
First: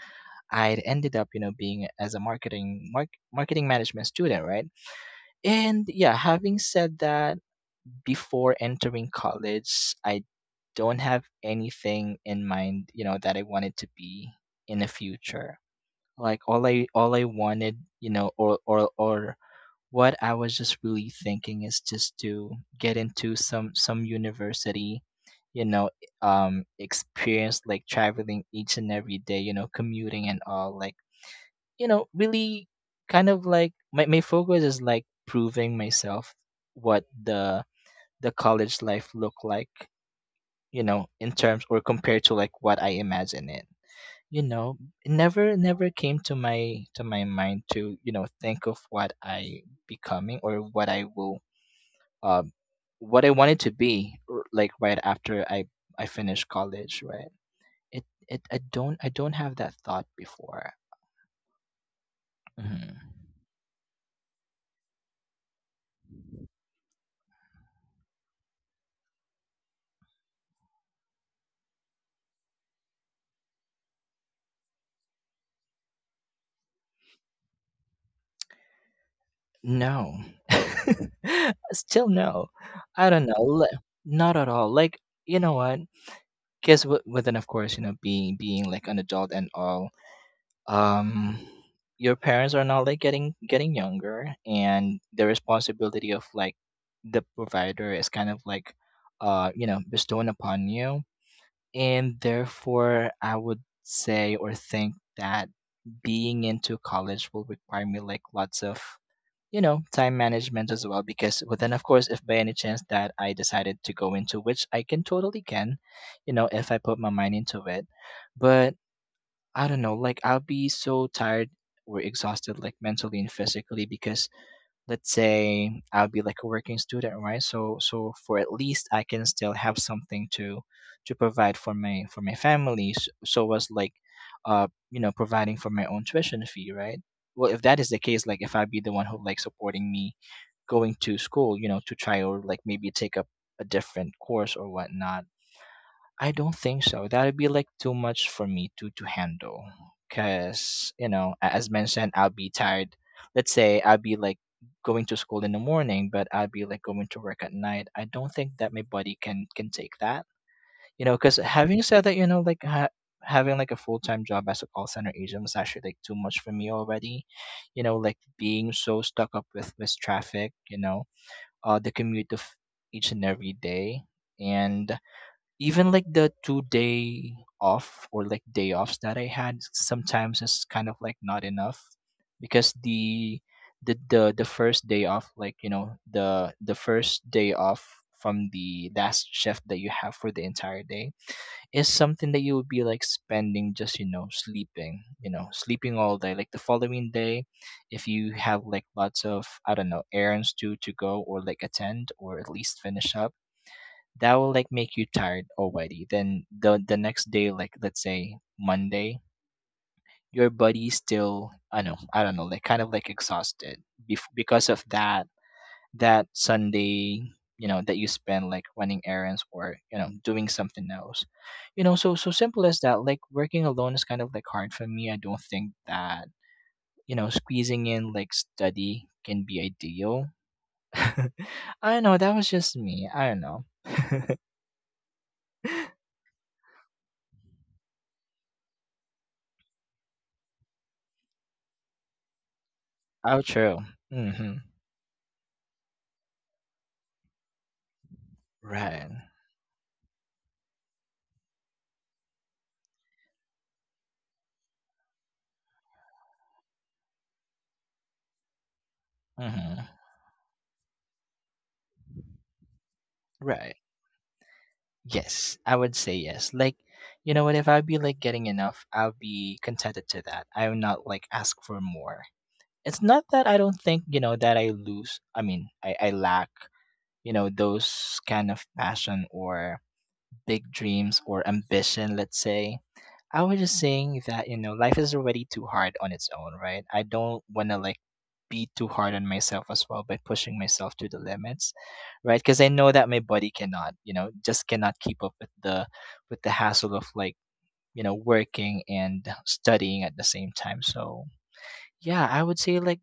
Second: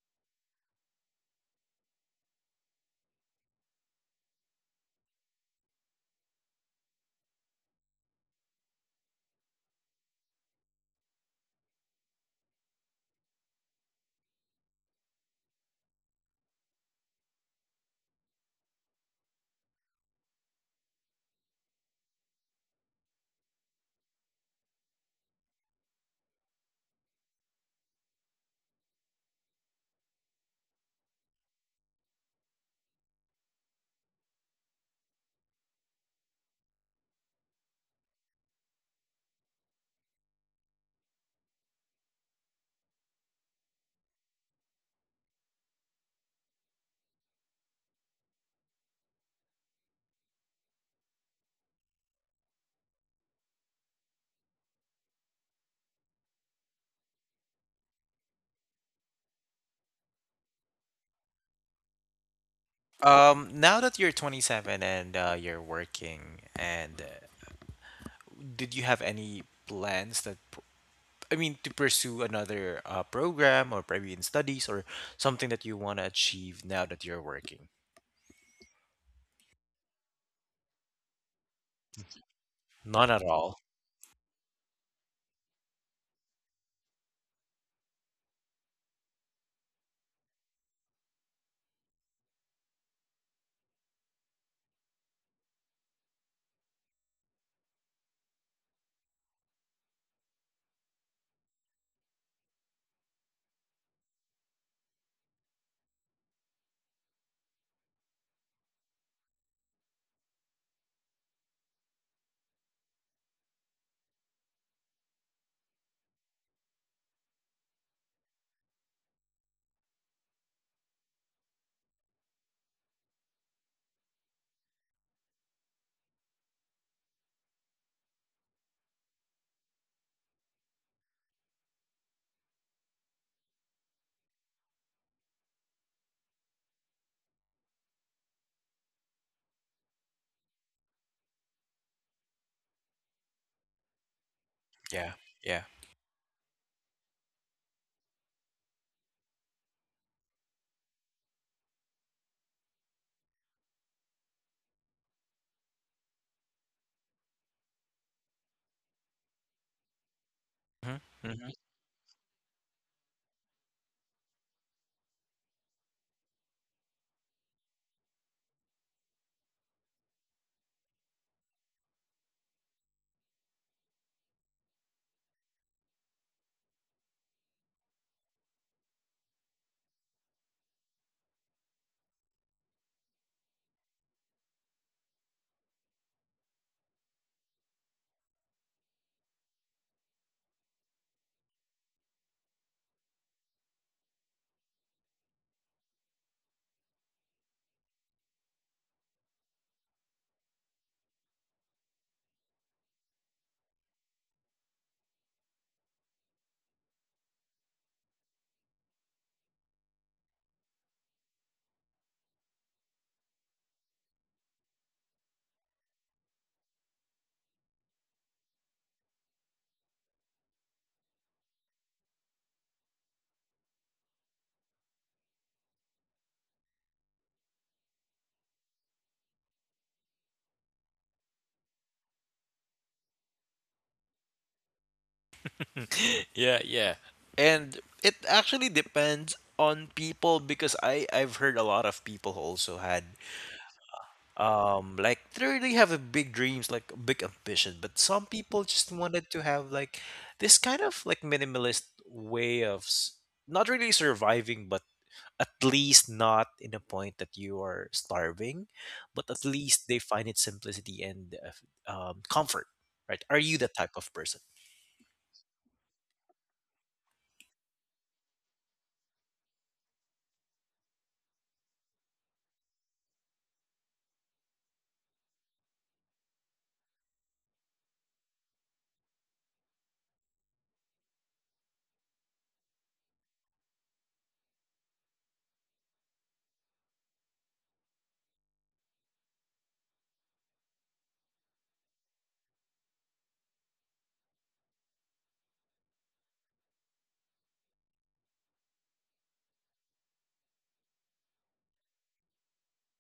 I ended up, you know, being as a marketing marketing management student, right? And yeah, having said that, before entering college, I don't have anything in mind, you know, that I wanted to be in the future. Like all I wanted, you know, or what I was just really thinking is just to get into some university, you know, experience like traveling each and every day, you know, commuting and all, like you know, really kind of like my focus is like proving myself what the college life looked like, you know, in terms or compared to like what I imagine it. You know, it never came to my mind to, you know, think of what I becoming or what I will um, what I wanted to be like right after I finished college, right? It, I don't have that thought before. Mhm. Now that you're 27 and you're working, and did you have any plans that, I mean, to pursue another program or maybe in studies or something that you want to achieve now that you're working? No, still no. None I at don't know. all. Not at all. Like you know what? Because within of course you know being like an adult and all, um, your parents are not like getting younger, and the responsibility of like the provider is kind of like you know bestowed upon you. And therefore, I would say or think that being into college will require me like lots of, you know, time management as well. Because, but then, of course, if by any chance that I decided to go into which I can totally can, you know, if I put my mind into it. But I don't know, like I'll be so tired or exhausted, like mentally and physically, because let's say I'll be like a working student, right? So so for at least I can still have something to provide for my family. So, so was like you know providing for my own tuition fee, right? Well, if that is the case, like if I be the one who like supporting me going to school, you know, to try or like maybe take up a different course or Yeah, whatnot, yeah. I don't think so. That'd be like too much for me to handle. Cause you know, as mentioned, I'll be tired. Let's say I'll be like going to school in the morning, but I'll be like going to work at night. I don't think that my body can take that. You know, because Mm-hmm. having said that, you know, having like a full time job as a call center agent was actually like too much for me already. You know, like being so stuck up with traffic. You know, the commute of each and every day, and even like the 2 day off or like day offs that I had sometimes, it's kind of like not enough because the first day off, like you know, the first day off from the last shift that you have for the entire day is something that you would be like spending just you know sleeping, you know, sleeping all day, like the following day if you have like lots of, I don't know, errands to go or like attend or at least finish up, that will like make you tired already. Then the next day, like let's say Monday, your body's still, I know, I don't know, like kind of like exhausted because of that Sunday, you know, that you spend like running errands or you know doing something else. You know, so so simple as that. Like working alone is kind of like hard for me. I don't think that you know squeezing in like study can be ideal. I don't know. That was just me. I don't know. Yeah, yeah. And it actually depends on people because I I've heard a lot of people who also had Outro. Mm-hmm. Like they really have a big dreams, like a big ambition, but some people just Right. wanted to have like this kind of like minimalist way not really surviving, but at least not in a point that you are starving, but at least Mm-hmm. they find its simplicity and comfort, right? Are you Right. that type of person? Yes, I would say yes. Like, you know what? If I'd be like getting enough, I'll be contented to that. I will not like ask for more. It's not that I don't think you know that I lose. I mean, I lack, you know, those kind of passion or big dreams or ambition. Let's say I was just saying that, you know, life is already too hard on its own, right? I don't want to like be too hard on myself as well by pushing myself to the limits, right? Because I know that my body cannot, you know, just cannot keep up with the hassle of like, you know, working and studying at the same time. So, yeah, I would say like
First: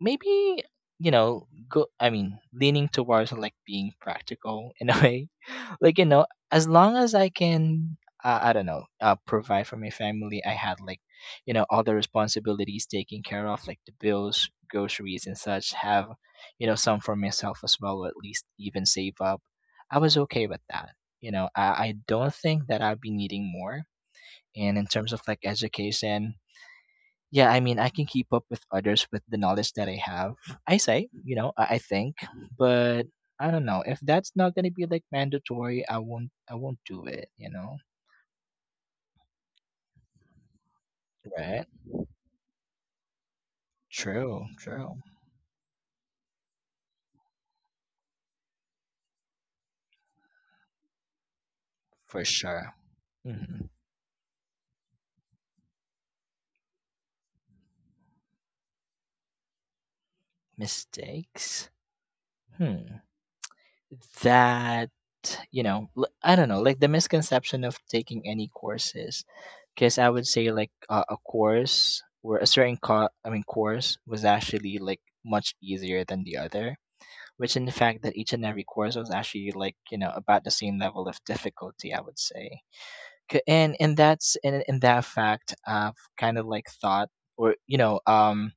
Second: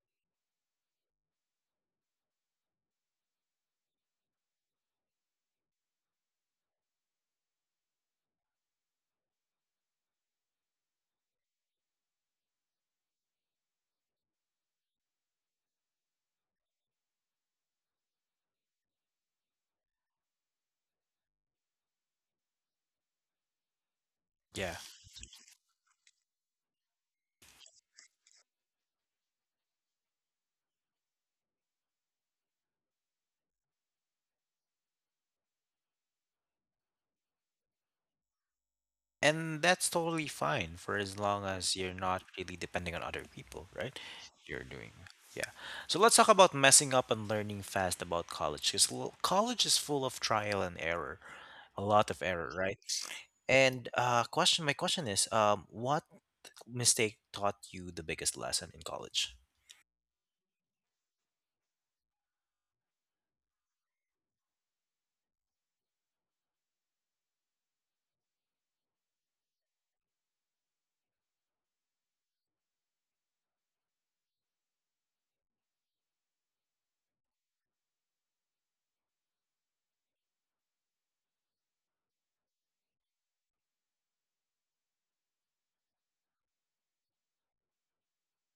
maybe you know go, I mean, leaning towards like being practical in a way, like you know as long as I can, I don't know, provide for my family, I had like you know all the responsibilities taken care of like the bills, groceries, and such, have you know some for myself as well, or at least even save up. I was okay with that. You know, I don't think that I'd be needing more. Yeah. And in terms of like education, yeah, I mean, I can keep up with others with the knowledge that I have. I say, you know, I think, but I don't know, if that's not gonna be like mandatory, I won't, do it. You know, And that's totally fine for as long right? as you're not really depending on other people, right? True, You're doing, true, yeah. So let's talk about messing up and learning fast about college because college is full of trial and error, a lot of for error, sure. right? Hmm. And question, my question is, what mistake taught you the biggest lesson in college? Mistakes. Hmm. That you know, I don't know, like the misconception of taking any courses, because I would say like a course or I mean course was actually like much easier than the other, which in fact that each and every course was actually like you know about the same level of difficulty, I would say. And that's in that fact, I've kind of like thought or you know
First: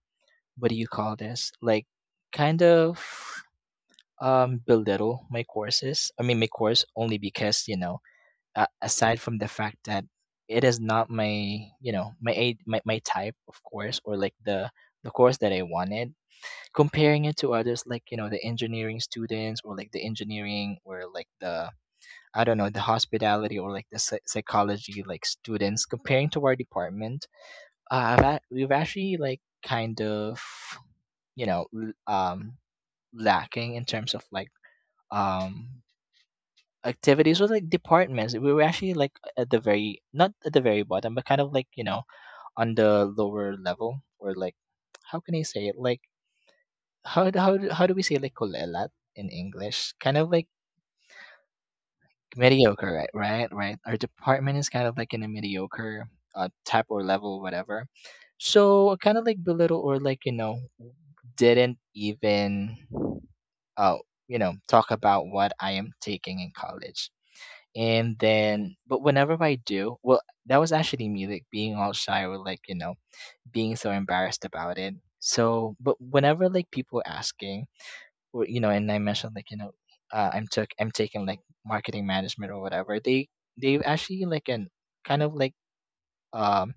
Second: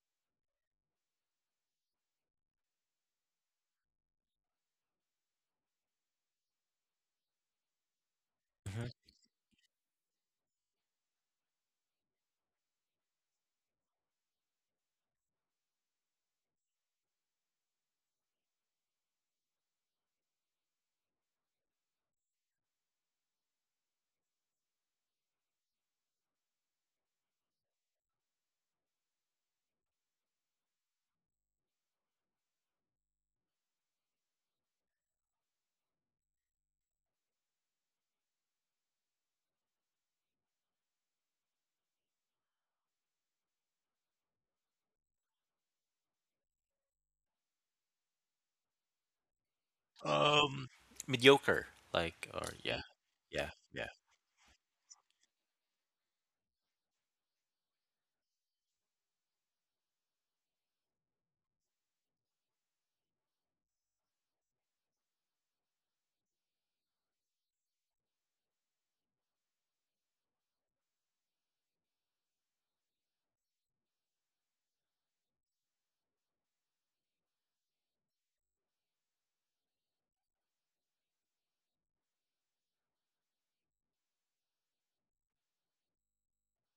what do you call this, like kind of belittle my courses I mean my course only because you know, Hmm. aside from the fact that it is not my, you know, my type of course or like the course that I wanted, comparing it to others, like you know the engineering students or like the engineering or like the I don't know the hospitality or like the psychology like students, comparing to our department, we've actually like kind of, you know lacking in terms of like um activities or like departments. We were actually like at the very, not at the very bottom, but kind of like you know on the lower level, or like how can I say it, like how do we say, like kulelat in English? Kind of like Um, mediocre, like, or yeah, mediocre, right? Right, yeah, right. yeah. Our department is kind of like in a mediocre type or level, whatever. So kind of like belittle or like you know didn't even uh you know talk about what I am taking in college. And then, but whenever I do, well, that was actually me, like being all shy or like you know being so embarrassed about it. So, but whenever like people asking and I mentioned I'm taking like marketing management or whatever. They actually like an kind of like um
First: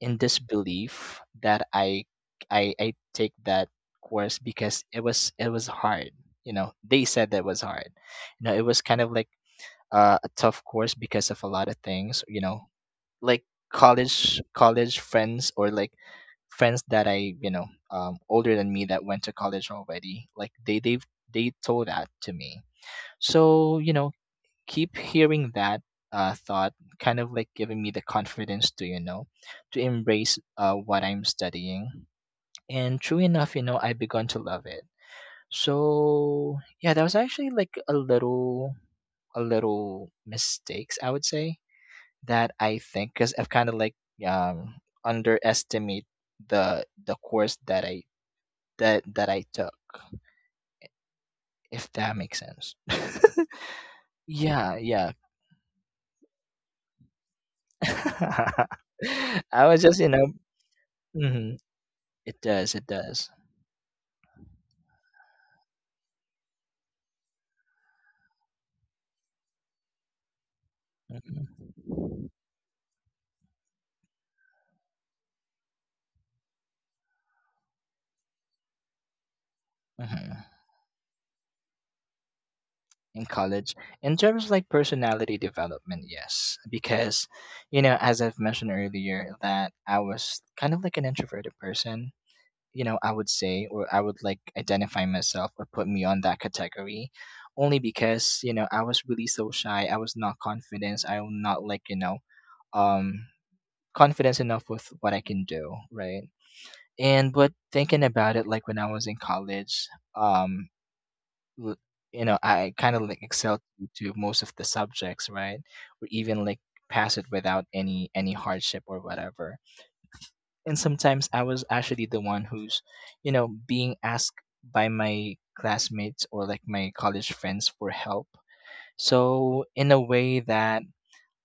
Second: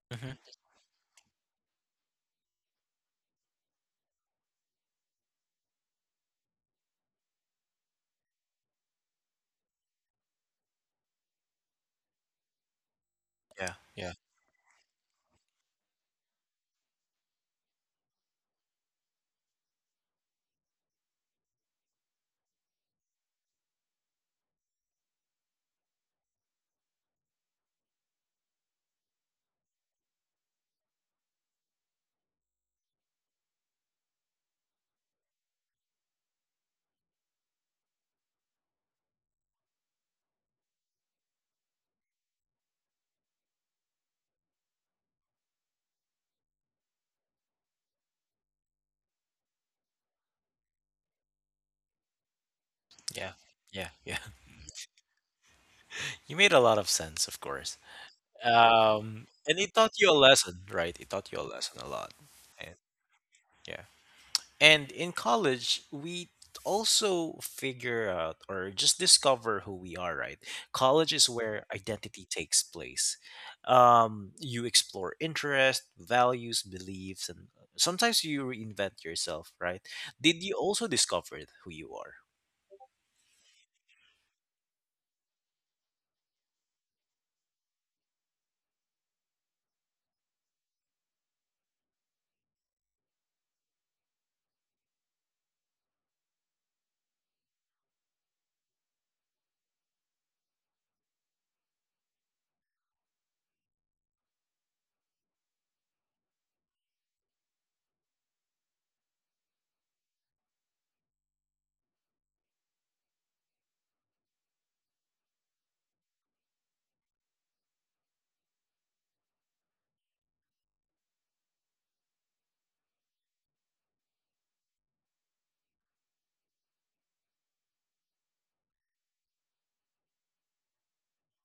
in Hmm. disbelief that I take that course because it was hard. You know, they said that it was hard. You know, it was kind of like a tough course because of a lot of things. Like Yeah, yeah, college friends or like friends that I, older than me, that went to college already. Like they told that to me. So keep hearing that thought, kind of like giving me the confidence to to embrace what I'm studying. And true enough, you know, I begun to love it. So yeah, that was actually like a little mistakes, I would say that I think because I've kind of like um underestimate the course that I took, if that makes sense. yeah, yeah, yeah. Yeah, yeah. You made a lot of sense, of course. And I it was taught just you you a know, lesson, right? It taught you a hmm, lesson a lot. it And does, it does. yeah. And in college, we also figure out or just discover who we are, right? College is Hmm. where identity takes place. You explore interests, values, beliefs, and sometimes you reinvent yourself, right? Did Hmm. you also discover who you are? In college, in terms of like personality development, yes, because you know, as I've mentioned earlier, that I was kind of like an introverted person. You know, I would say, or I would like identify myself or put me on that category only because, you know, I was really so shy. I was not confident. I was not like, um, confident enough with what I can do. Right. And, but thinking about it, like when I was in college, um, l- I kind of like excelled to most of the subjects, right? Or even like pass it without any hardship or whatever, and sometimes I was actually the one who's, you know, being asked by my classmates or like my college friends for help. So in a way that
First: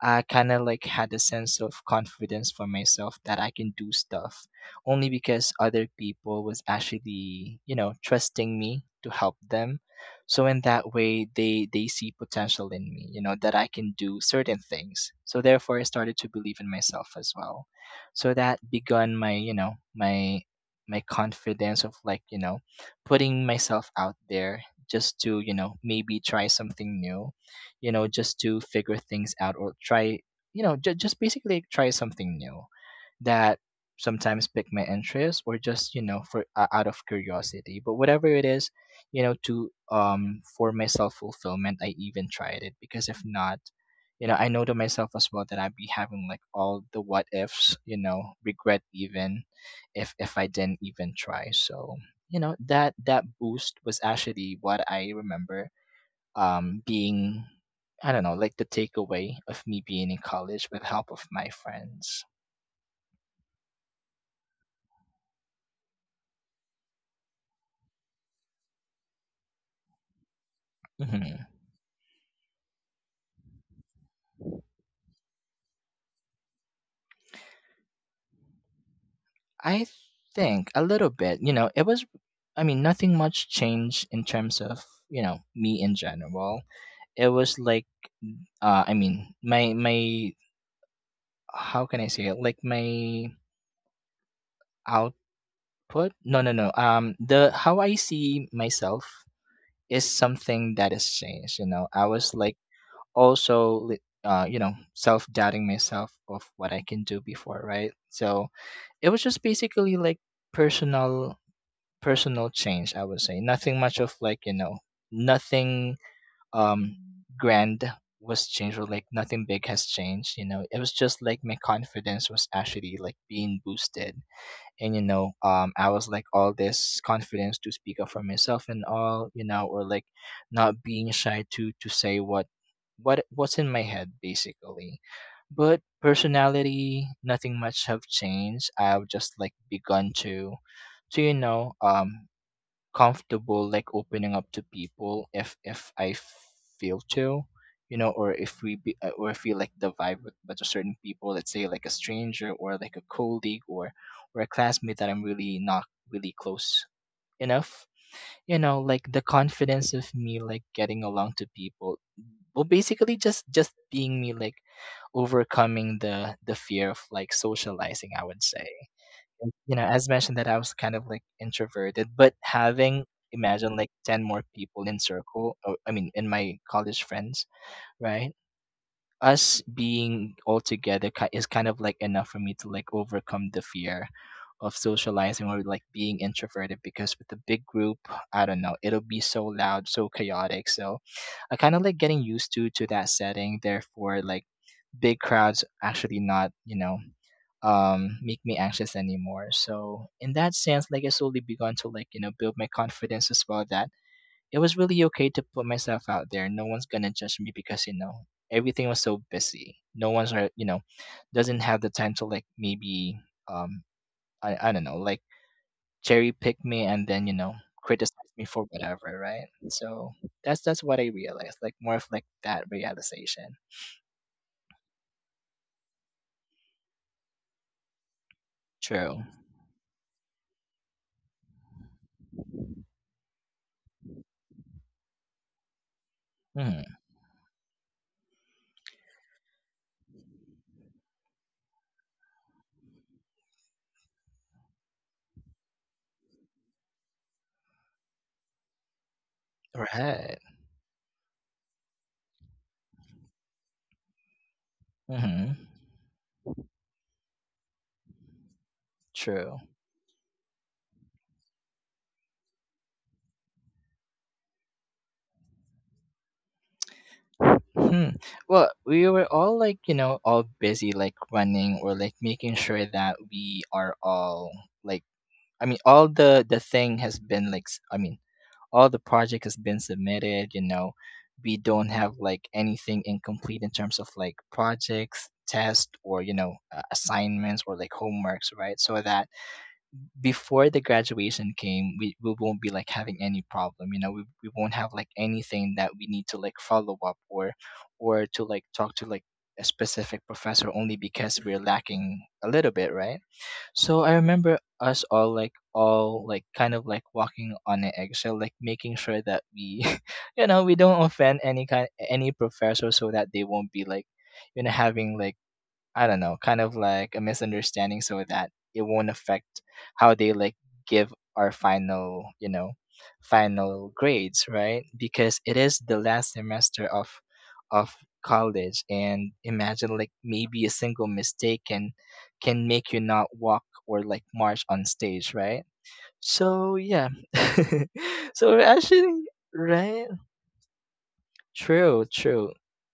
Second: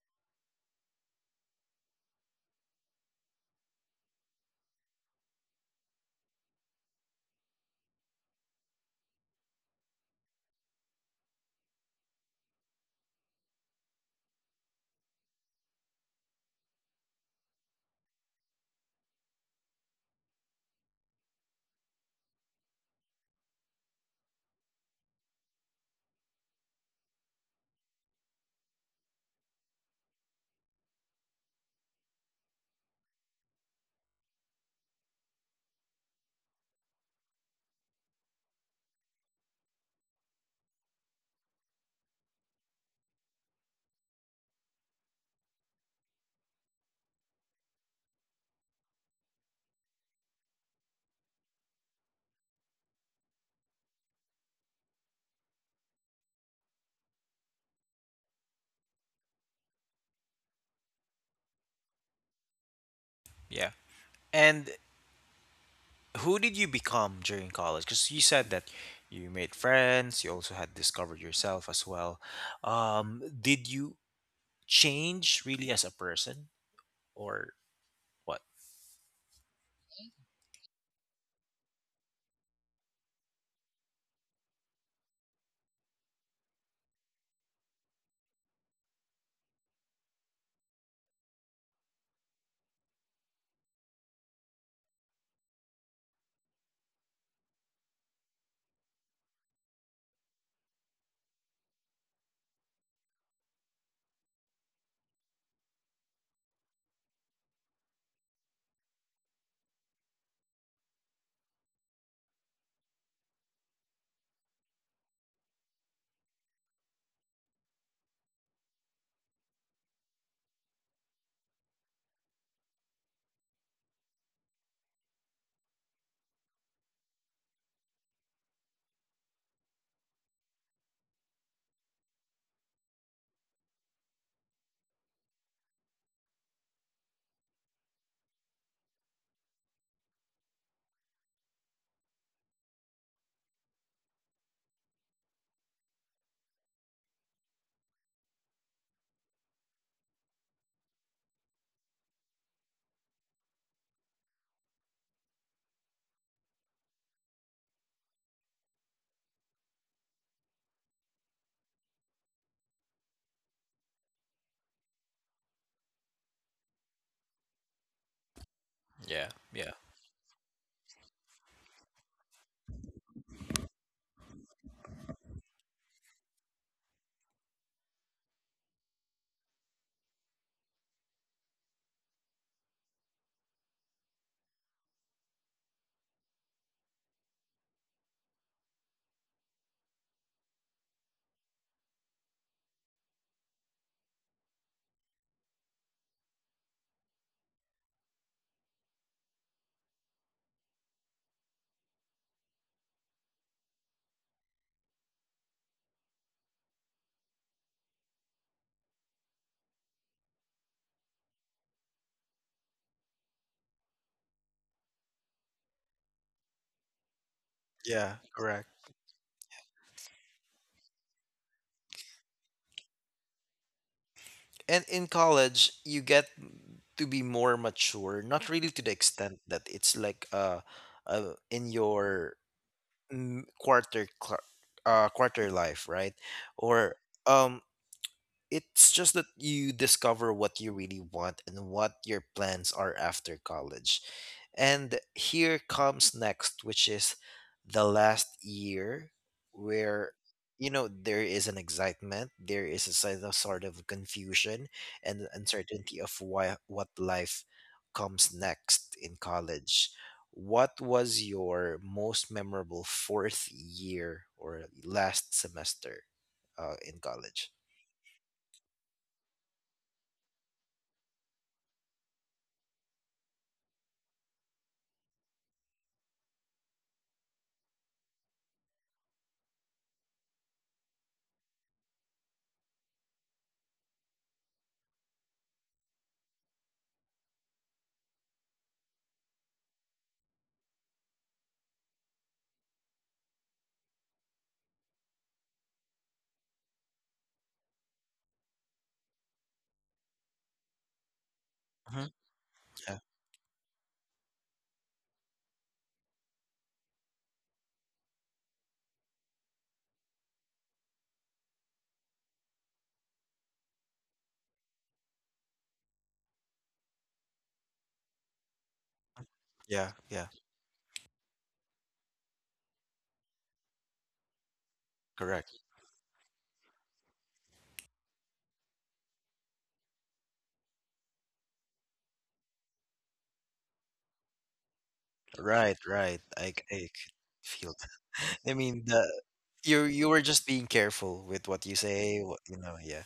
I kind of like had a sense of confidence for myself that I can do stuff only because other people was actually, you know, trusting me to help them. So in that way they see potential in me, you know, that I can do certain things. So therefore I started to believe in myself as well. So that begun my, my confidence of like, you know, putting myself out there just to, you know, maybe try something new. You know, just to figure things out or try, you know, just basically try something new that sometimes pick my interest or just, you know, for out of curiosity. But whatever it is, you know, to for my self fulfillment, I even tried it because if not, you know, I know to myself as well that I'd be having like all the what ifs, you know, regret even if I didn't even try. So, you know, that boost was actually what I remember being, I don't know, like the takeaway of me being in college with help of my friends. Yeah. And who did you become during college? Because you said that you made friends, you also had discovered Mhm. yourself as well. Did you change really as a person? Or what? I think a little bit, you know, it was, I mean, nothing much changed in terms of, you know, me in general. It was like, I mean, how can I say it? Like my output? No, no, no. The, how I see myself is something that has changed, you know. I was like, also you know, self-doubting myself of what I can do before, right? So it was just basically like personal personal change, I would say. Nothing much of like you know, nothing um grand was changed, or like nothing big has changed. You know, it was just like my confidence was actually like being boosted. And you know, I was like all this confidence to speak up for myself and all, you know, or like not being shy to say what what's in my head basically. But personality, nothing much have changed. I've just like begun to you know, comfortable like opening up to people if I feel to, you know, or if we be or feel like the vibe with a certain people, let's say like a stranger or like a colleague or a classmate that I'm really not really close enough. You know, like the confidence of me like getting along to people. Well, basically just being me, like overcoming the fear of like socializing, I would say. Yeah, yeah. You know, as mentioned that I was kind of like introverted, but having imagine like 10 more people in circle, or, I mean, in my college friends, right? Us being all together is kind of like enough for me to like overcome the fear of socializing or like being introverted, because with the big group, I don't know, it'll be so loud, so chaotic. So I kind of like getting used to that setting. Therefore, like big crowds actually not you know make me anxious anymore. So in that sense, like I slowly begun to like you know build my confidence as well, that it was really okay to put myself out there. No one's gonna judge me because you know everything was so busy. No one's you know, doesn't have the time to like maybe um I don't know, like cherry pick me and then you know Yeah, criticize me correct. for whatever, right? So that's what I realized, like more of like that realization. And in college, you get to be more mature, not really to the True. extent that it's like in your mm, quarter cl- quarter life, right? Or Mm. um, it's just that you discover what you really want and what your plans are after college. And here comes next, which is the last year where, Right. you know, there is an excitement, there is a sort of confusion and Mm-hmm. uncertainty of why, what life comes next in True. college. What was your most memorable fourth year or last semester in college? Hmm. Well, we were all like, you know, all busy like running or like making sure that we are all like, I mean, all the thing has been like I mean all the project has been submitted, you know. We don't have like anything incomplete in terms of like projects, tests or you know, assignments or like homeworks, right? So that before the graduation came, we won't be like having any problem. You know, we won't have like anything that we need to like follow up or to like talk to like a specific professor only because we're Mhm. lacking a little bit, right? So I remember us all like kind of like walking on an eggshell, like making sure that we you know we don't offend any professor, so that they won't be like you know having like, I don't know, kind of like a misunderstanding, so that it won't affect Yeah, how yeah, they like give our final grades, right? Because correct. it is the last semester of of college, and imagine like maybe a single mistake can make you not walk or like march on stage, right? Right, right. So yeah. feel that. I So we're mean, the actually you you right? were just being careful with what you True, say. What you true. know, yeah,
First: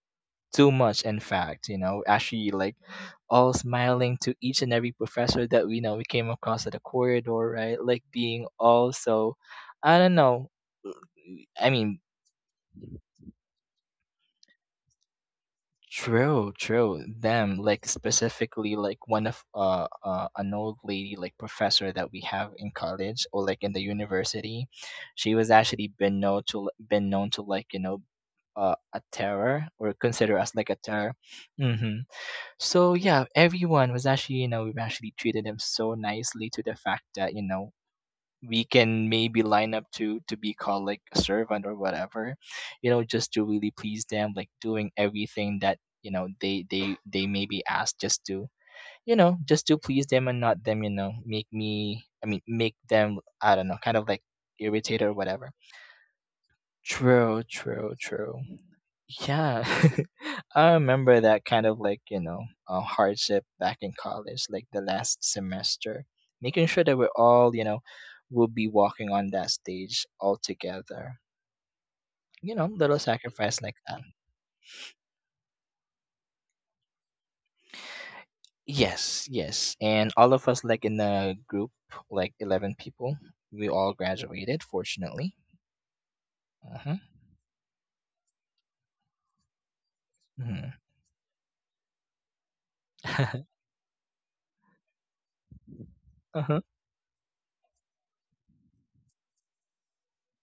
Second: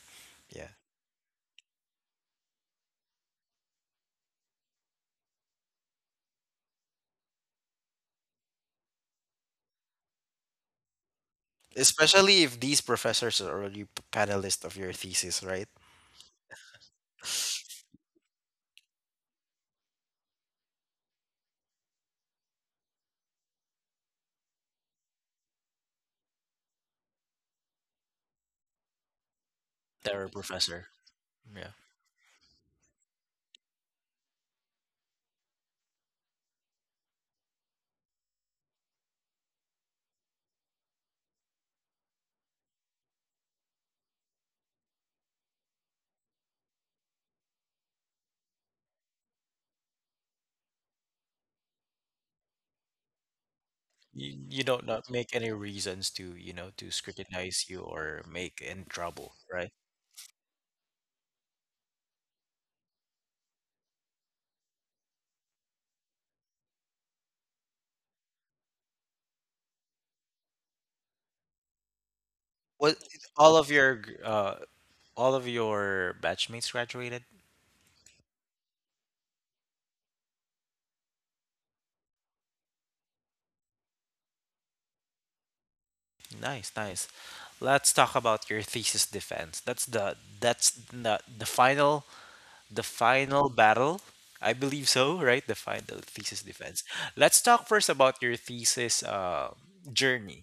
yeah. Too much, in fact, you know, actually like all smiling to each and every professor that we know we came across at the corridor, right? Like being all so, I don't know. I mean, Especially if these professors are already panelists of your thesis, right? true, true. Them like specifically like one of an old lady like professor that we have in college or like in the university, she was actually been known to like you know a terror, or They're a consider us like a professor. terror. Yeah. Hmm. So yeah, everyone was actually, you know, we've actually treated him so nicely, to the fact that, you know, we can maybe line up to be called like a servant or whatever, you know, just to really please them, like doing everything that, you know, they maybe ask, just to, you know, just to please them and not them, you know, make me, I mean, make them, I don't know, kind of like You don't irritated not or make any whatever. reasons to, you know, to True, scrutinize you true, or true. make in trouble, Yeah, right? I remember that kind of like, you know, hardship back in college, like the last semester, making sure that we're all, you know, will be walking on that stage all together. You know, Well, little all sacrifice of like your that. gr- uh all of your batchmates graduated? Yes, yes. And all of us, like in the group, like 11 people, we all graduated, fortunately. Nice, Uh-huh. nice. Let's talk about your thesis defense. That's the Mm-hmm. that's the the final. The final battle? I believe so, right? The final thesis Uh-huh. defense. Let's talk first about your thesis journey.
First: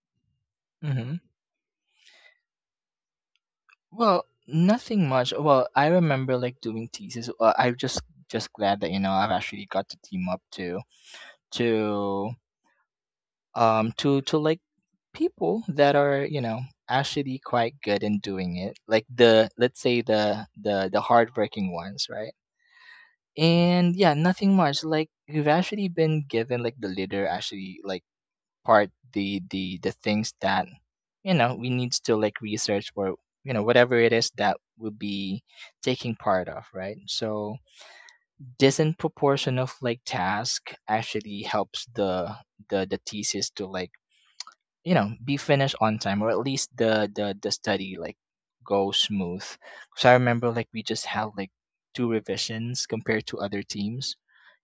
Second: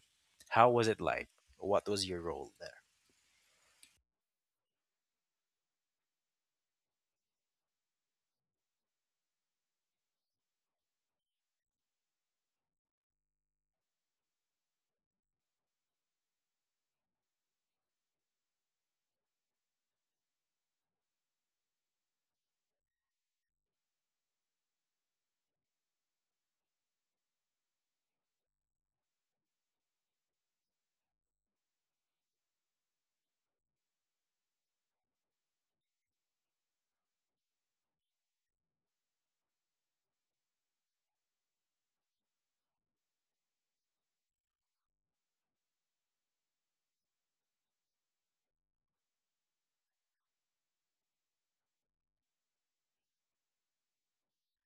How was it Mm-hmm. like? What was your role there? Well, nothing much. Well, I remember like doing thesis. I'm just glad that you know I've actually got to team up to to to like people that are you know actually quite good in doing it. Like the, let's say the the hardworking ones, right? And yeah, nothing much. Like we've actually been given like the leader actually like apart the things that you know we need to like research or you know whatever it is that we'll be taking part of, right? So this in proportion of like task actually helps the thesis to like you know be finished on time, or at least the study like go smooth because I remember like we just had like two revisions compared to other teams.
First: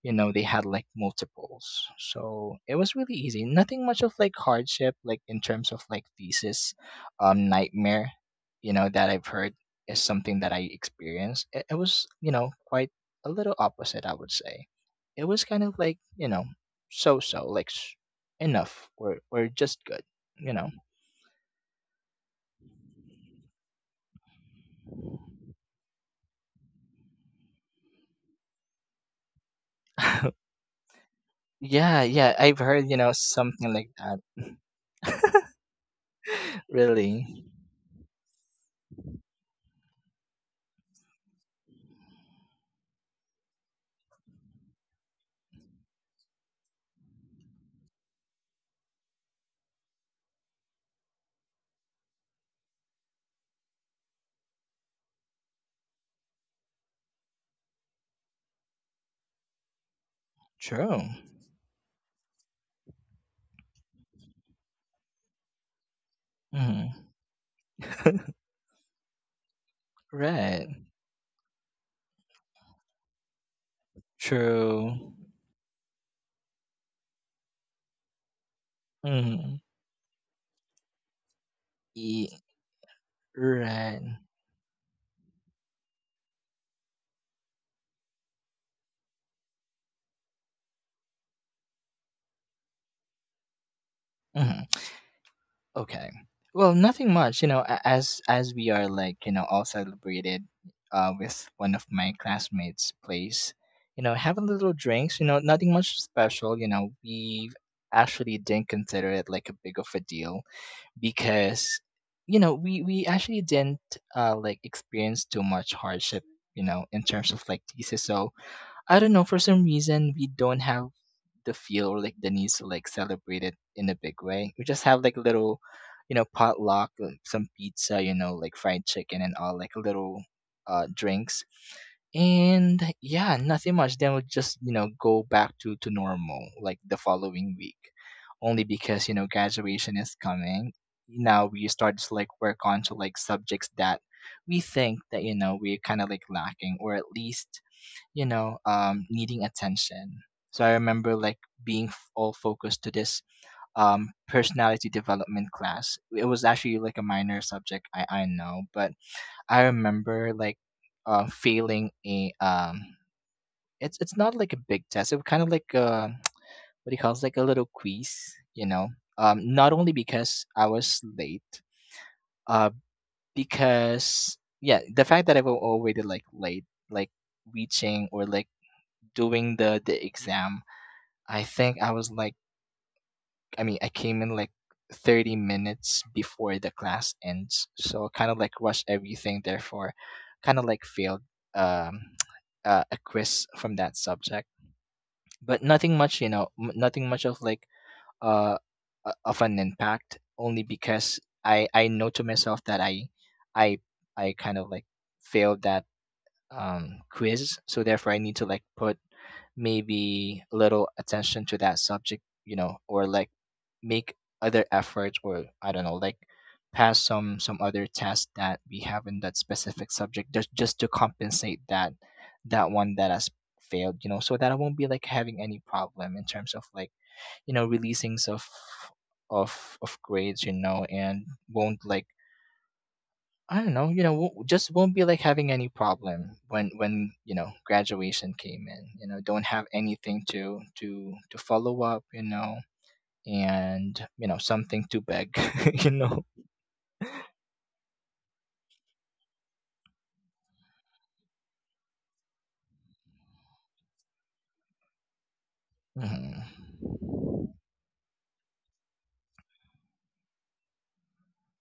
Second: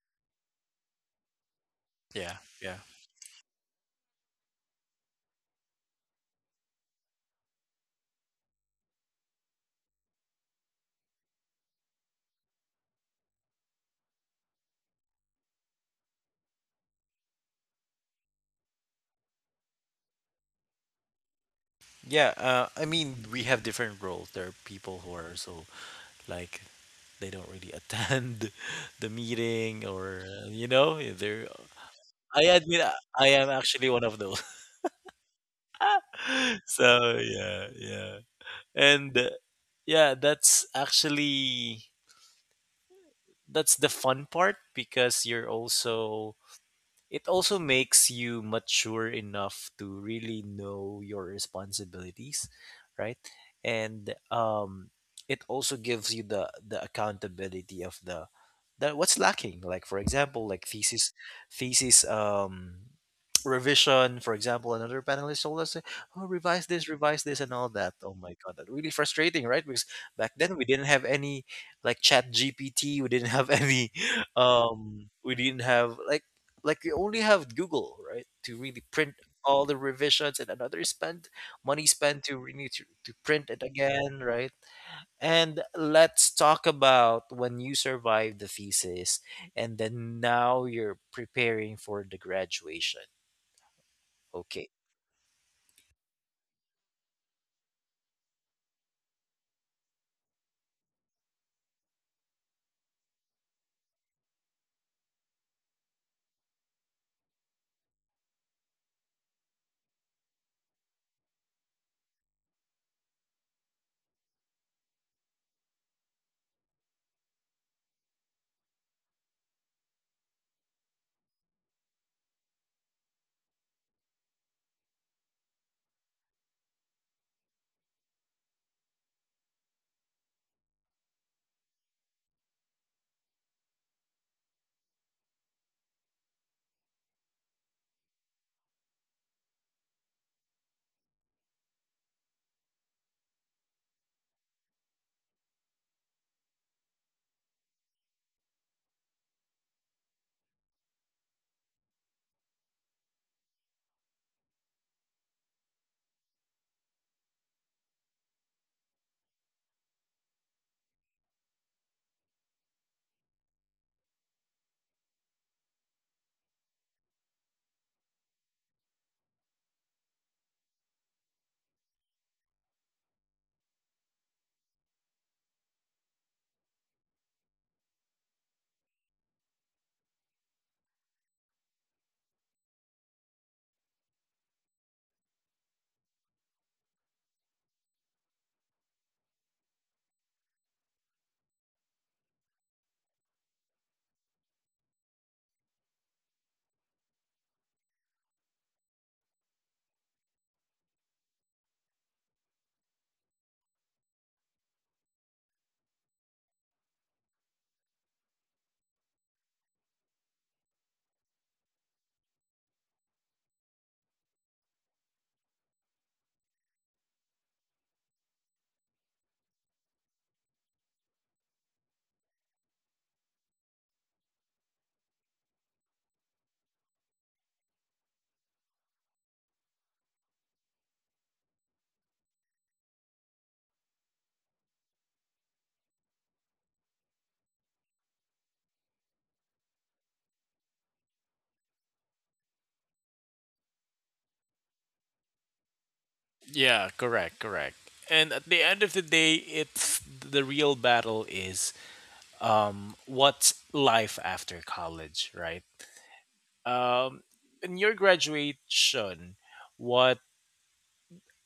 You know, they had like multiples, Yeah, so it yeah, was really easy. Nothing much of like hardship like in terms of like thesis. Nightmare, you know, that I've heard is something that I experienced. It was, you know, quite a little opposite, I would say. It was kind of like, you know, so like enough or just good you know. yeah. I mean, we have different roles. There are people who are so like they don't really attend the meeting, or uh, you know, they're. Yeah, yeah, I I've admit, heard, I you know, I am something like actually one that. of those. So Really? yeah, yeah, and yeah, that's actually that's the fun part because you're also it also makes you mature enough to really know your responsibilities, right? And um, it also gives you the accountability of the, that what's lacking, like for example, like True. thesis revision, for example, another panelist told us, oh, revise this, Hmm. revise this, and all that. Oh my god, that really frustrating, right? Because back then we Right. didn't have any like chat gpt we didn't have any True. we didn't have like you only have Google, right, to really print Hmm. all the revisions and another spend money spent to really to print it Right. again, right? And let's talk about when you survived the thesis and then now you're preparing for the graduation. Okay. Hmm. Okay. Well, nothing much, you know, as we are like, you know, all celebrated with one of my classmates' place, you know, having little drinks, you know, nothing much special, you know, we actually didn't consider it like a big of a deal because you know we actually didn't like experience too much hardship, you know, in terms of like thesis. So I don't know, for some reason we don't have the feel or like the needs to like celebrate it in a big way. We just have like little, you know, potluck, some pizza, you know, like fried chicken and all, like little drinks. And yeah, nothing much. Then we'll just, you know, go back to normal like the following week. Only because, you know, graduation is coming. Now we start to like work on to like subjects that we think that, you know, we're kind of like lacking, or at least you know, needing attention. So I remember like being all focused to this personality development class. It was actually like a minor subject, I know, but I remember like failing a it's not like a big test. It was kind of like a, what do you call it? It's like a little quiz, you know. Not only because I was late, uh, because yeah, the fact that I was already like late, like reaching or like doing the exam. I think I was like, I mean, I came in like 30 minutes before the class ends. So kind of like rushed everything, therefore, kind of like failed um, a quiz from that subject. But nothing much, you know, nothing much of like uh, of an impact, only because I know to myself that I, I kind of like failed that quiz. So therefore, I need to like put maybe a little attention to that subject, you know, or like make other efforts, or I don't know like pass some other test that we have in that specific subject, just to compensate that one that has failed, you know, so that I won't be like having any problem in terms of like, you know, releasings of of grades, you know, and won't like I don't know, you know, won't, just won't be like having any problem when you know graduation came in, you know, don't have anything to to follow up, you know, and you know something to beg, you know. Yeah, correct, correct. And at the end of the day, it's the real battle is what's life after college, right? Mhm. Um, in your graduation, what?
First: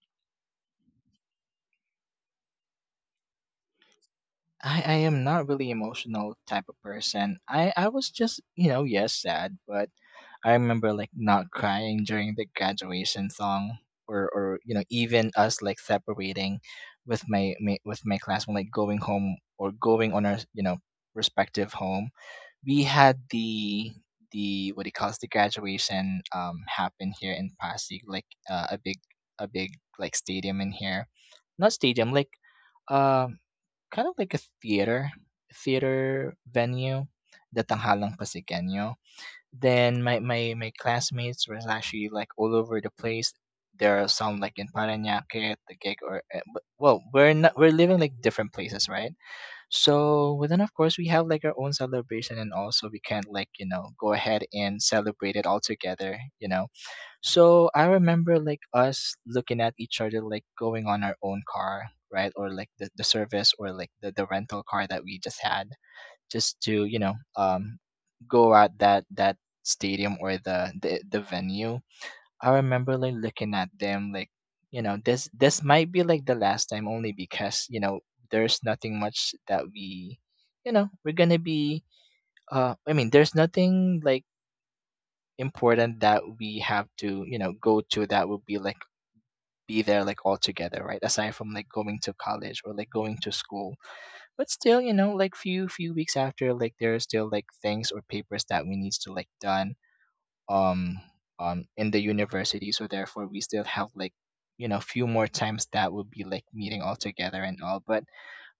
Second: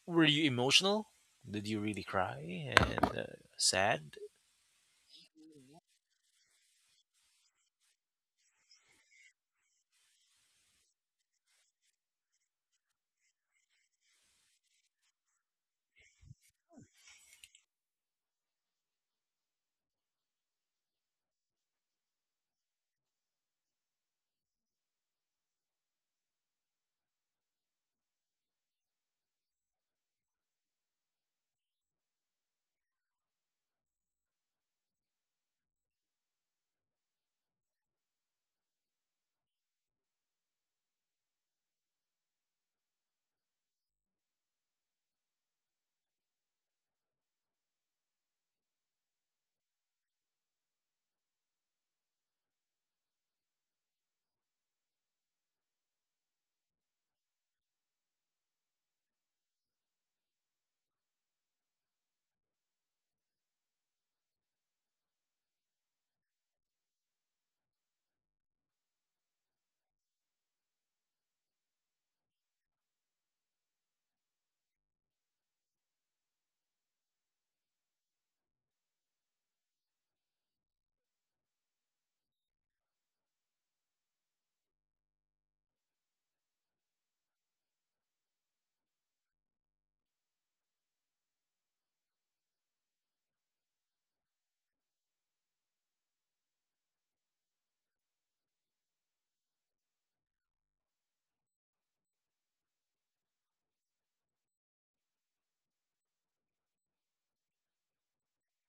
Were you emotional? Did you really cry and sad? I am not really emotional type of person. I was just, you know, yes, sad, but I remember like not crying during the graduation song or you know, even us like separating with my, my with my class when like going home or going on our, you know, respective home. We had the what do you call it, the graduation happen here in Pasig, like a big like stadium in here, not stadium, like um kind of like a theater venue, the Tanghalang Pasigueño. Then my classmates were actually like all over the place. There are some like in Parañaque, the or well, we're not, we're living like different places, right? So well, then of course we have like our own celebration, and also we can like, you know, go ahead and celebrate it all together, you know. So I remember like us looking at each other like going on our own car, right? Or like the service, or like the rental car that we just had just to, you know, go out that stadium or the venue. I remember like looking at them like, you know, this might be like the last time, only because, you know, there's nothing much that we you know, we're gonna be I mean, there's nothing like important that we have to, you know, go to that will be like be there like all together, right? Aside from like going to college or like going to school. But still, you know, like few weeks after, like there are still like things or papers that we needs to like done um in the university, so therefore we still have like, you know, few more times that would be like meeting all together and all. But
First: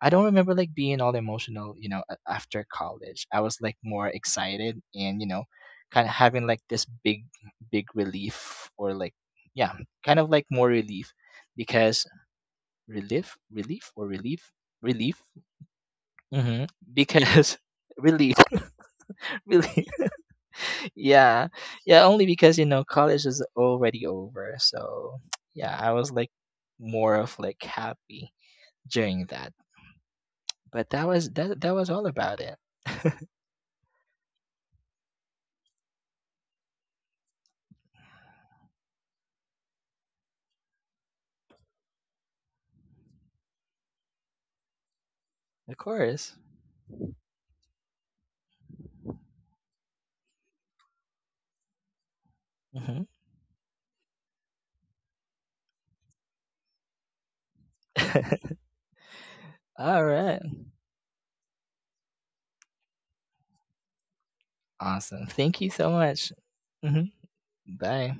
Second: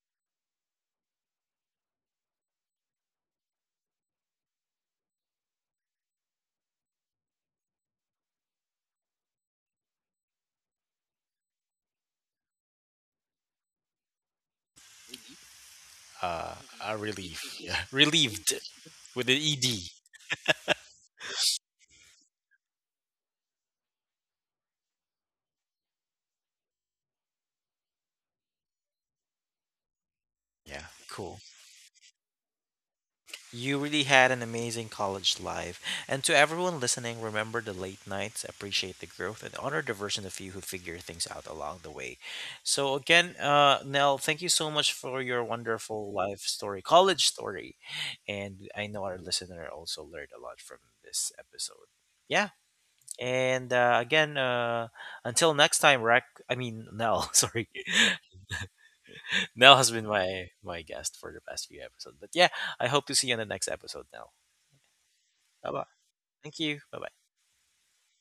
I don't remember like being all emotional, you know, after college I was like more excited, and you know, kind of having like this big relief, or like yeah, kind of like more relief because relief. relief Uh, hmm. Relief. Because Yeah, relief relieved with an ed. relief. Yeah, yeah, only because you know college is already over. So yeah, I was like more of like happy during that. Yeah, But that was cool. That was all about it. You really had an amazing college life. And to everyone listening, remember the late nights, appreciate the growth, and honor the version of you who figure things out along the way. So, again, Nell, thank you so much for your Of wonderful course. life story, college story. And I know our listener also learned a lot from this episode. Yeah, Mhm. and again, until next time, Rack. I mean, Nell. Sorry, Nell has All been right. my guest for the past few episodes. But yeah, I hope to see you on the next episode, Nell. Awesome, thank you Bye bye. so much. Thank you. Bye Hmm. bye. Bye.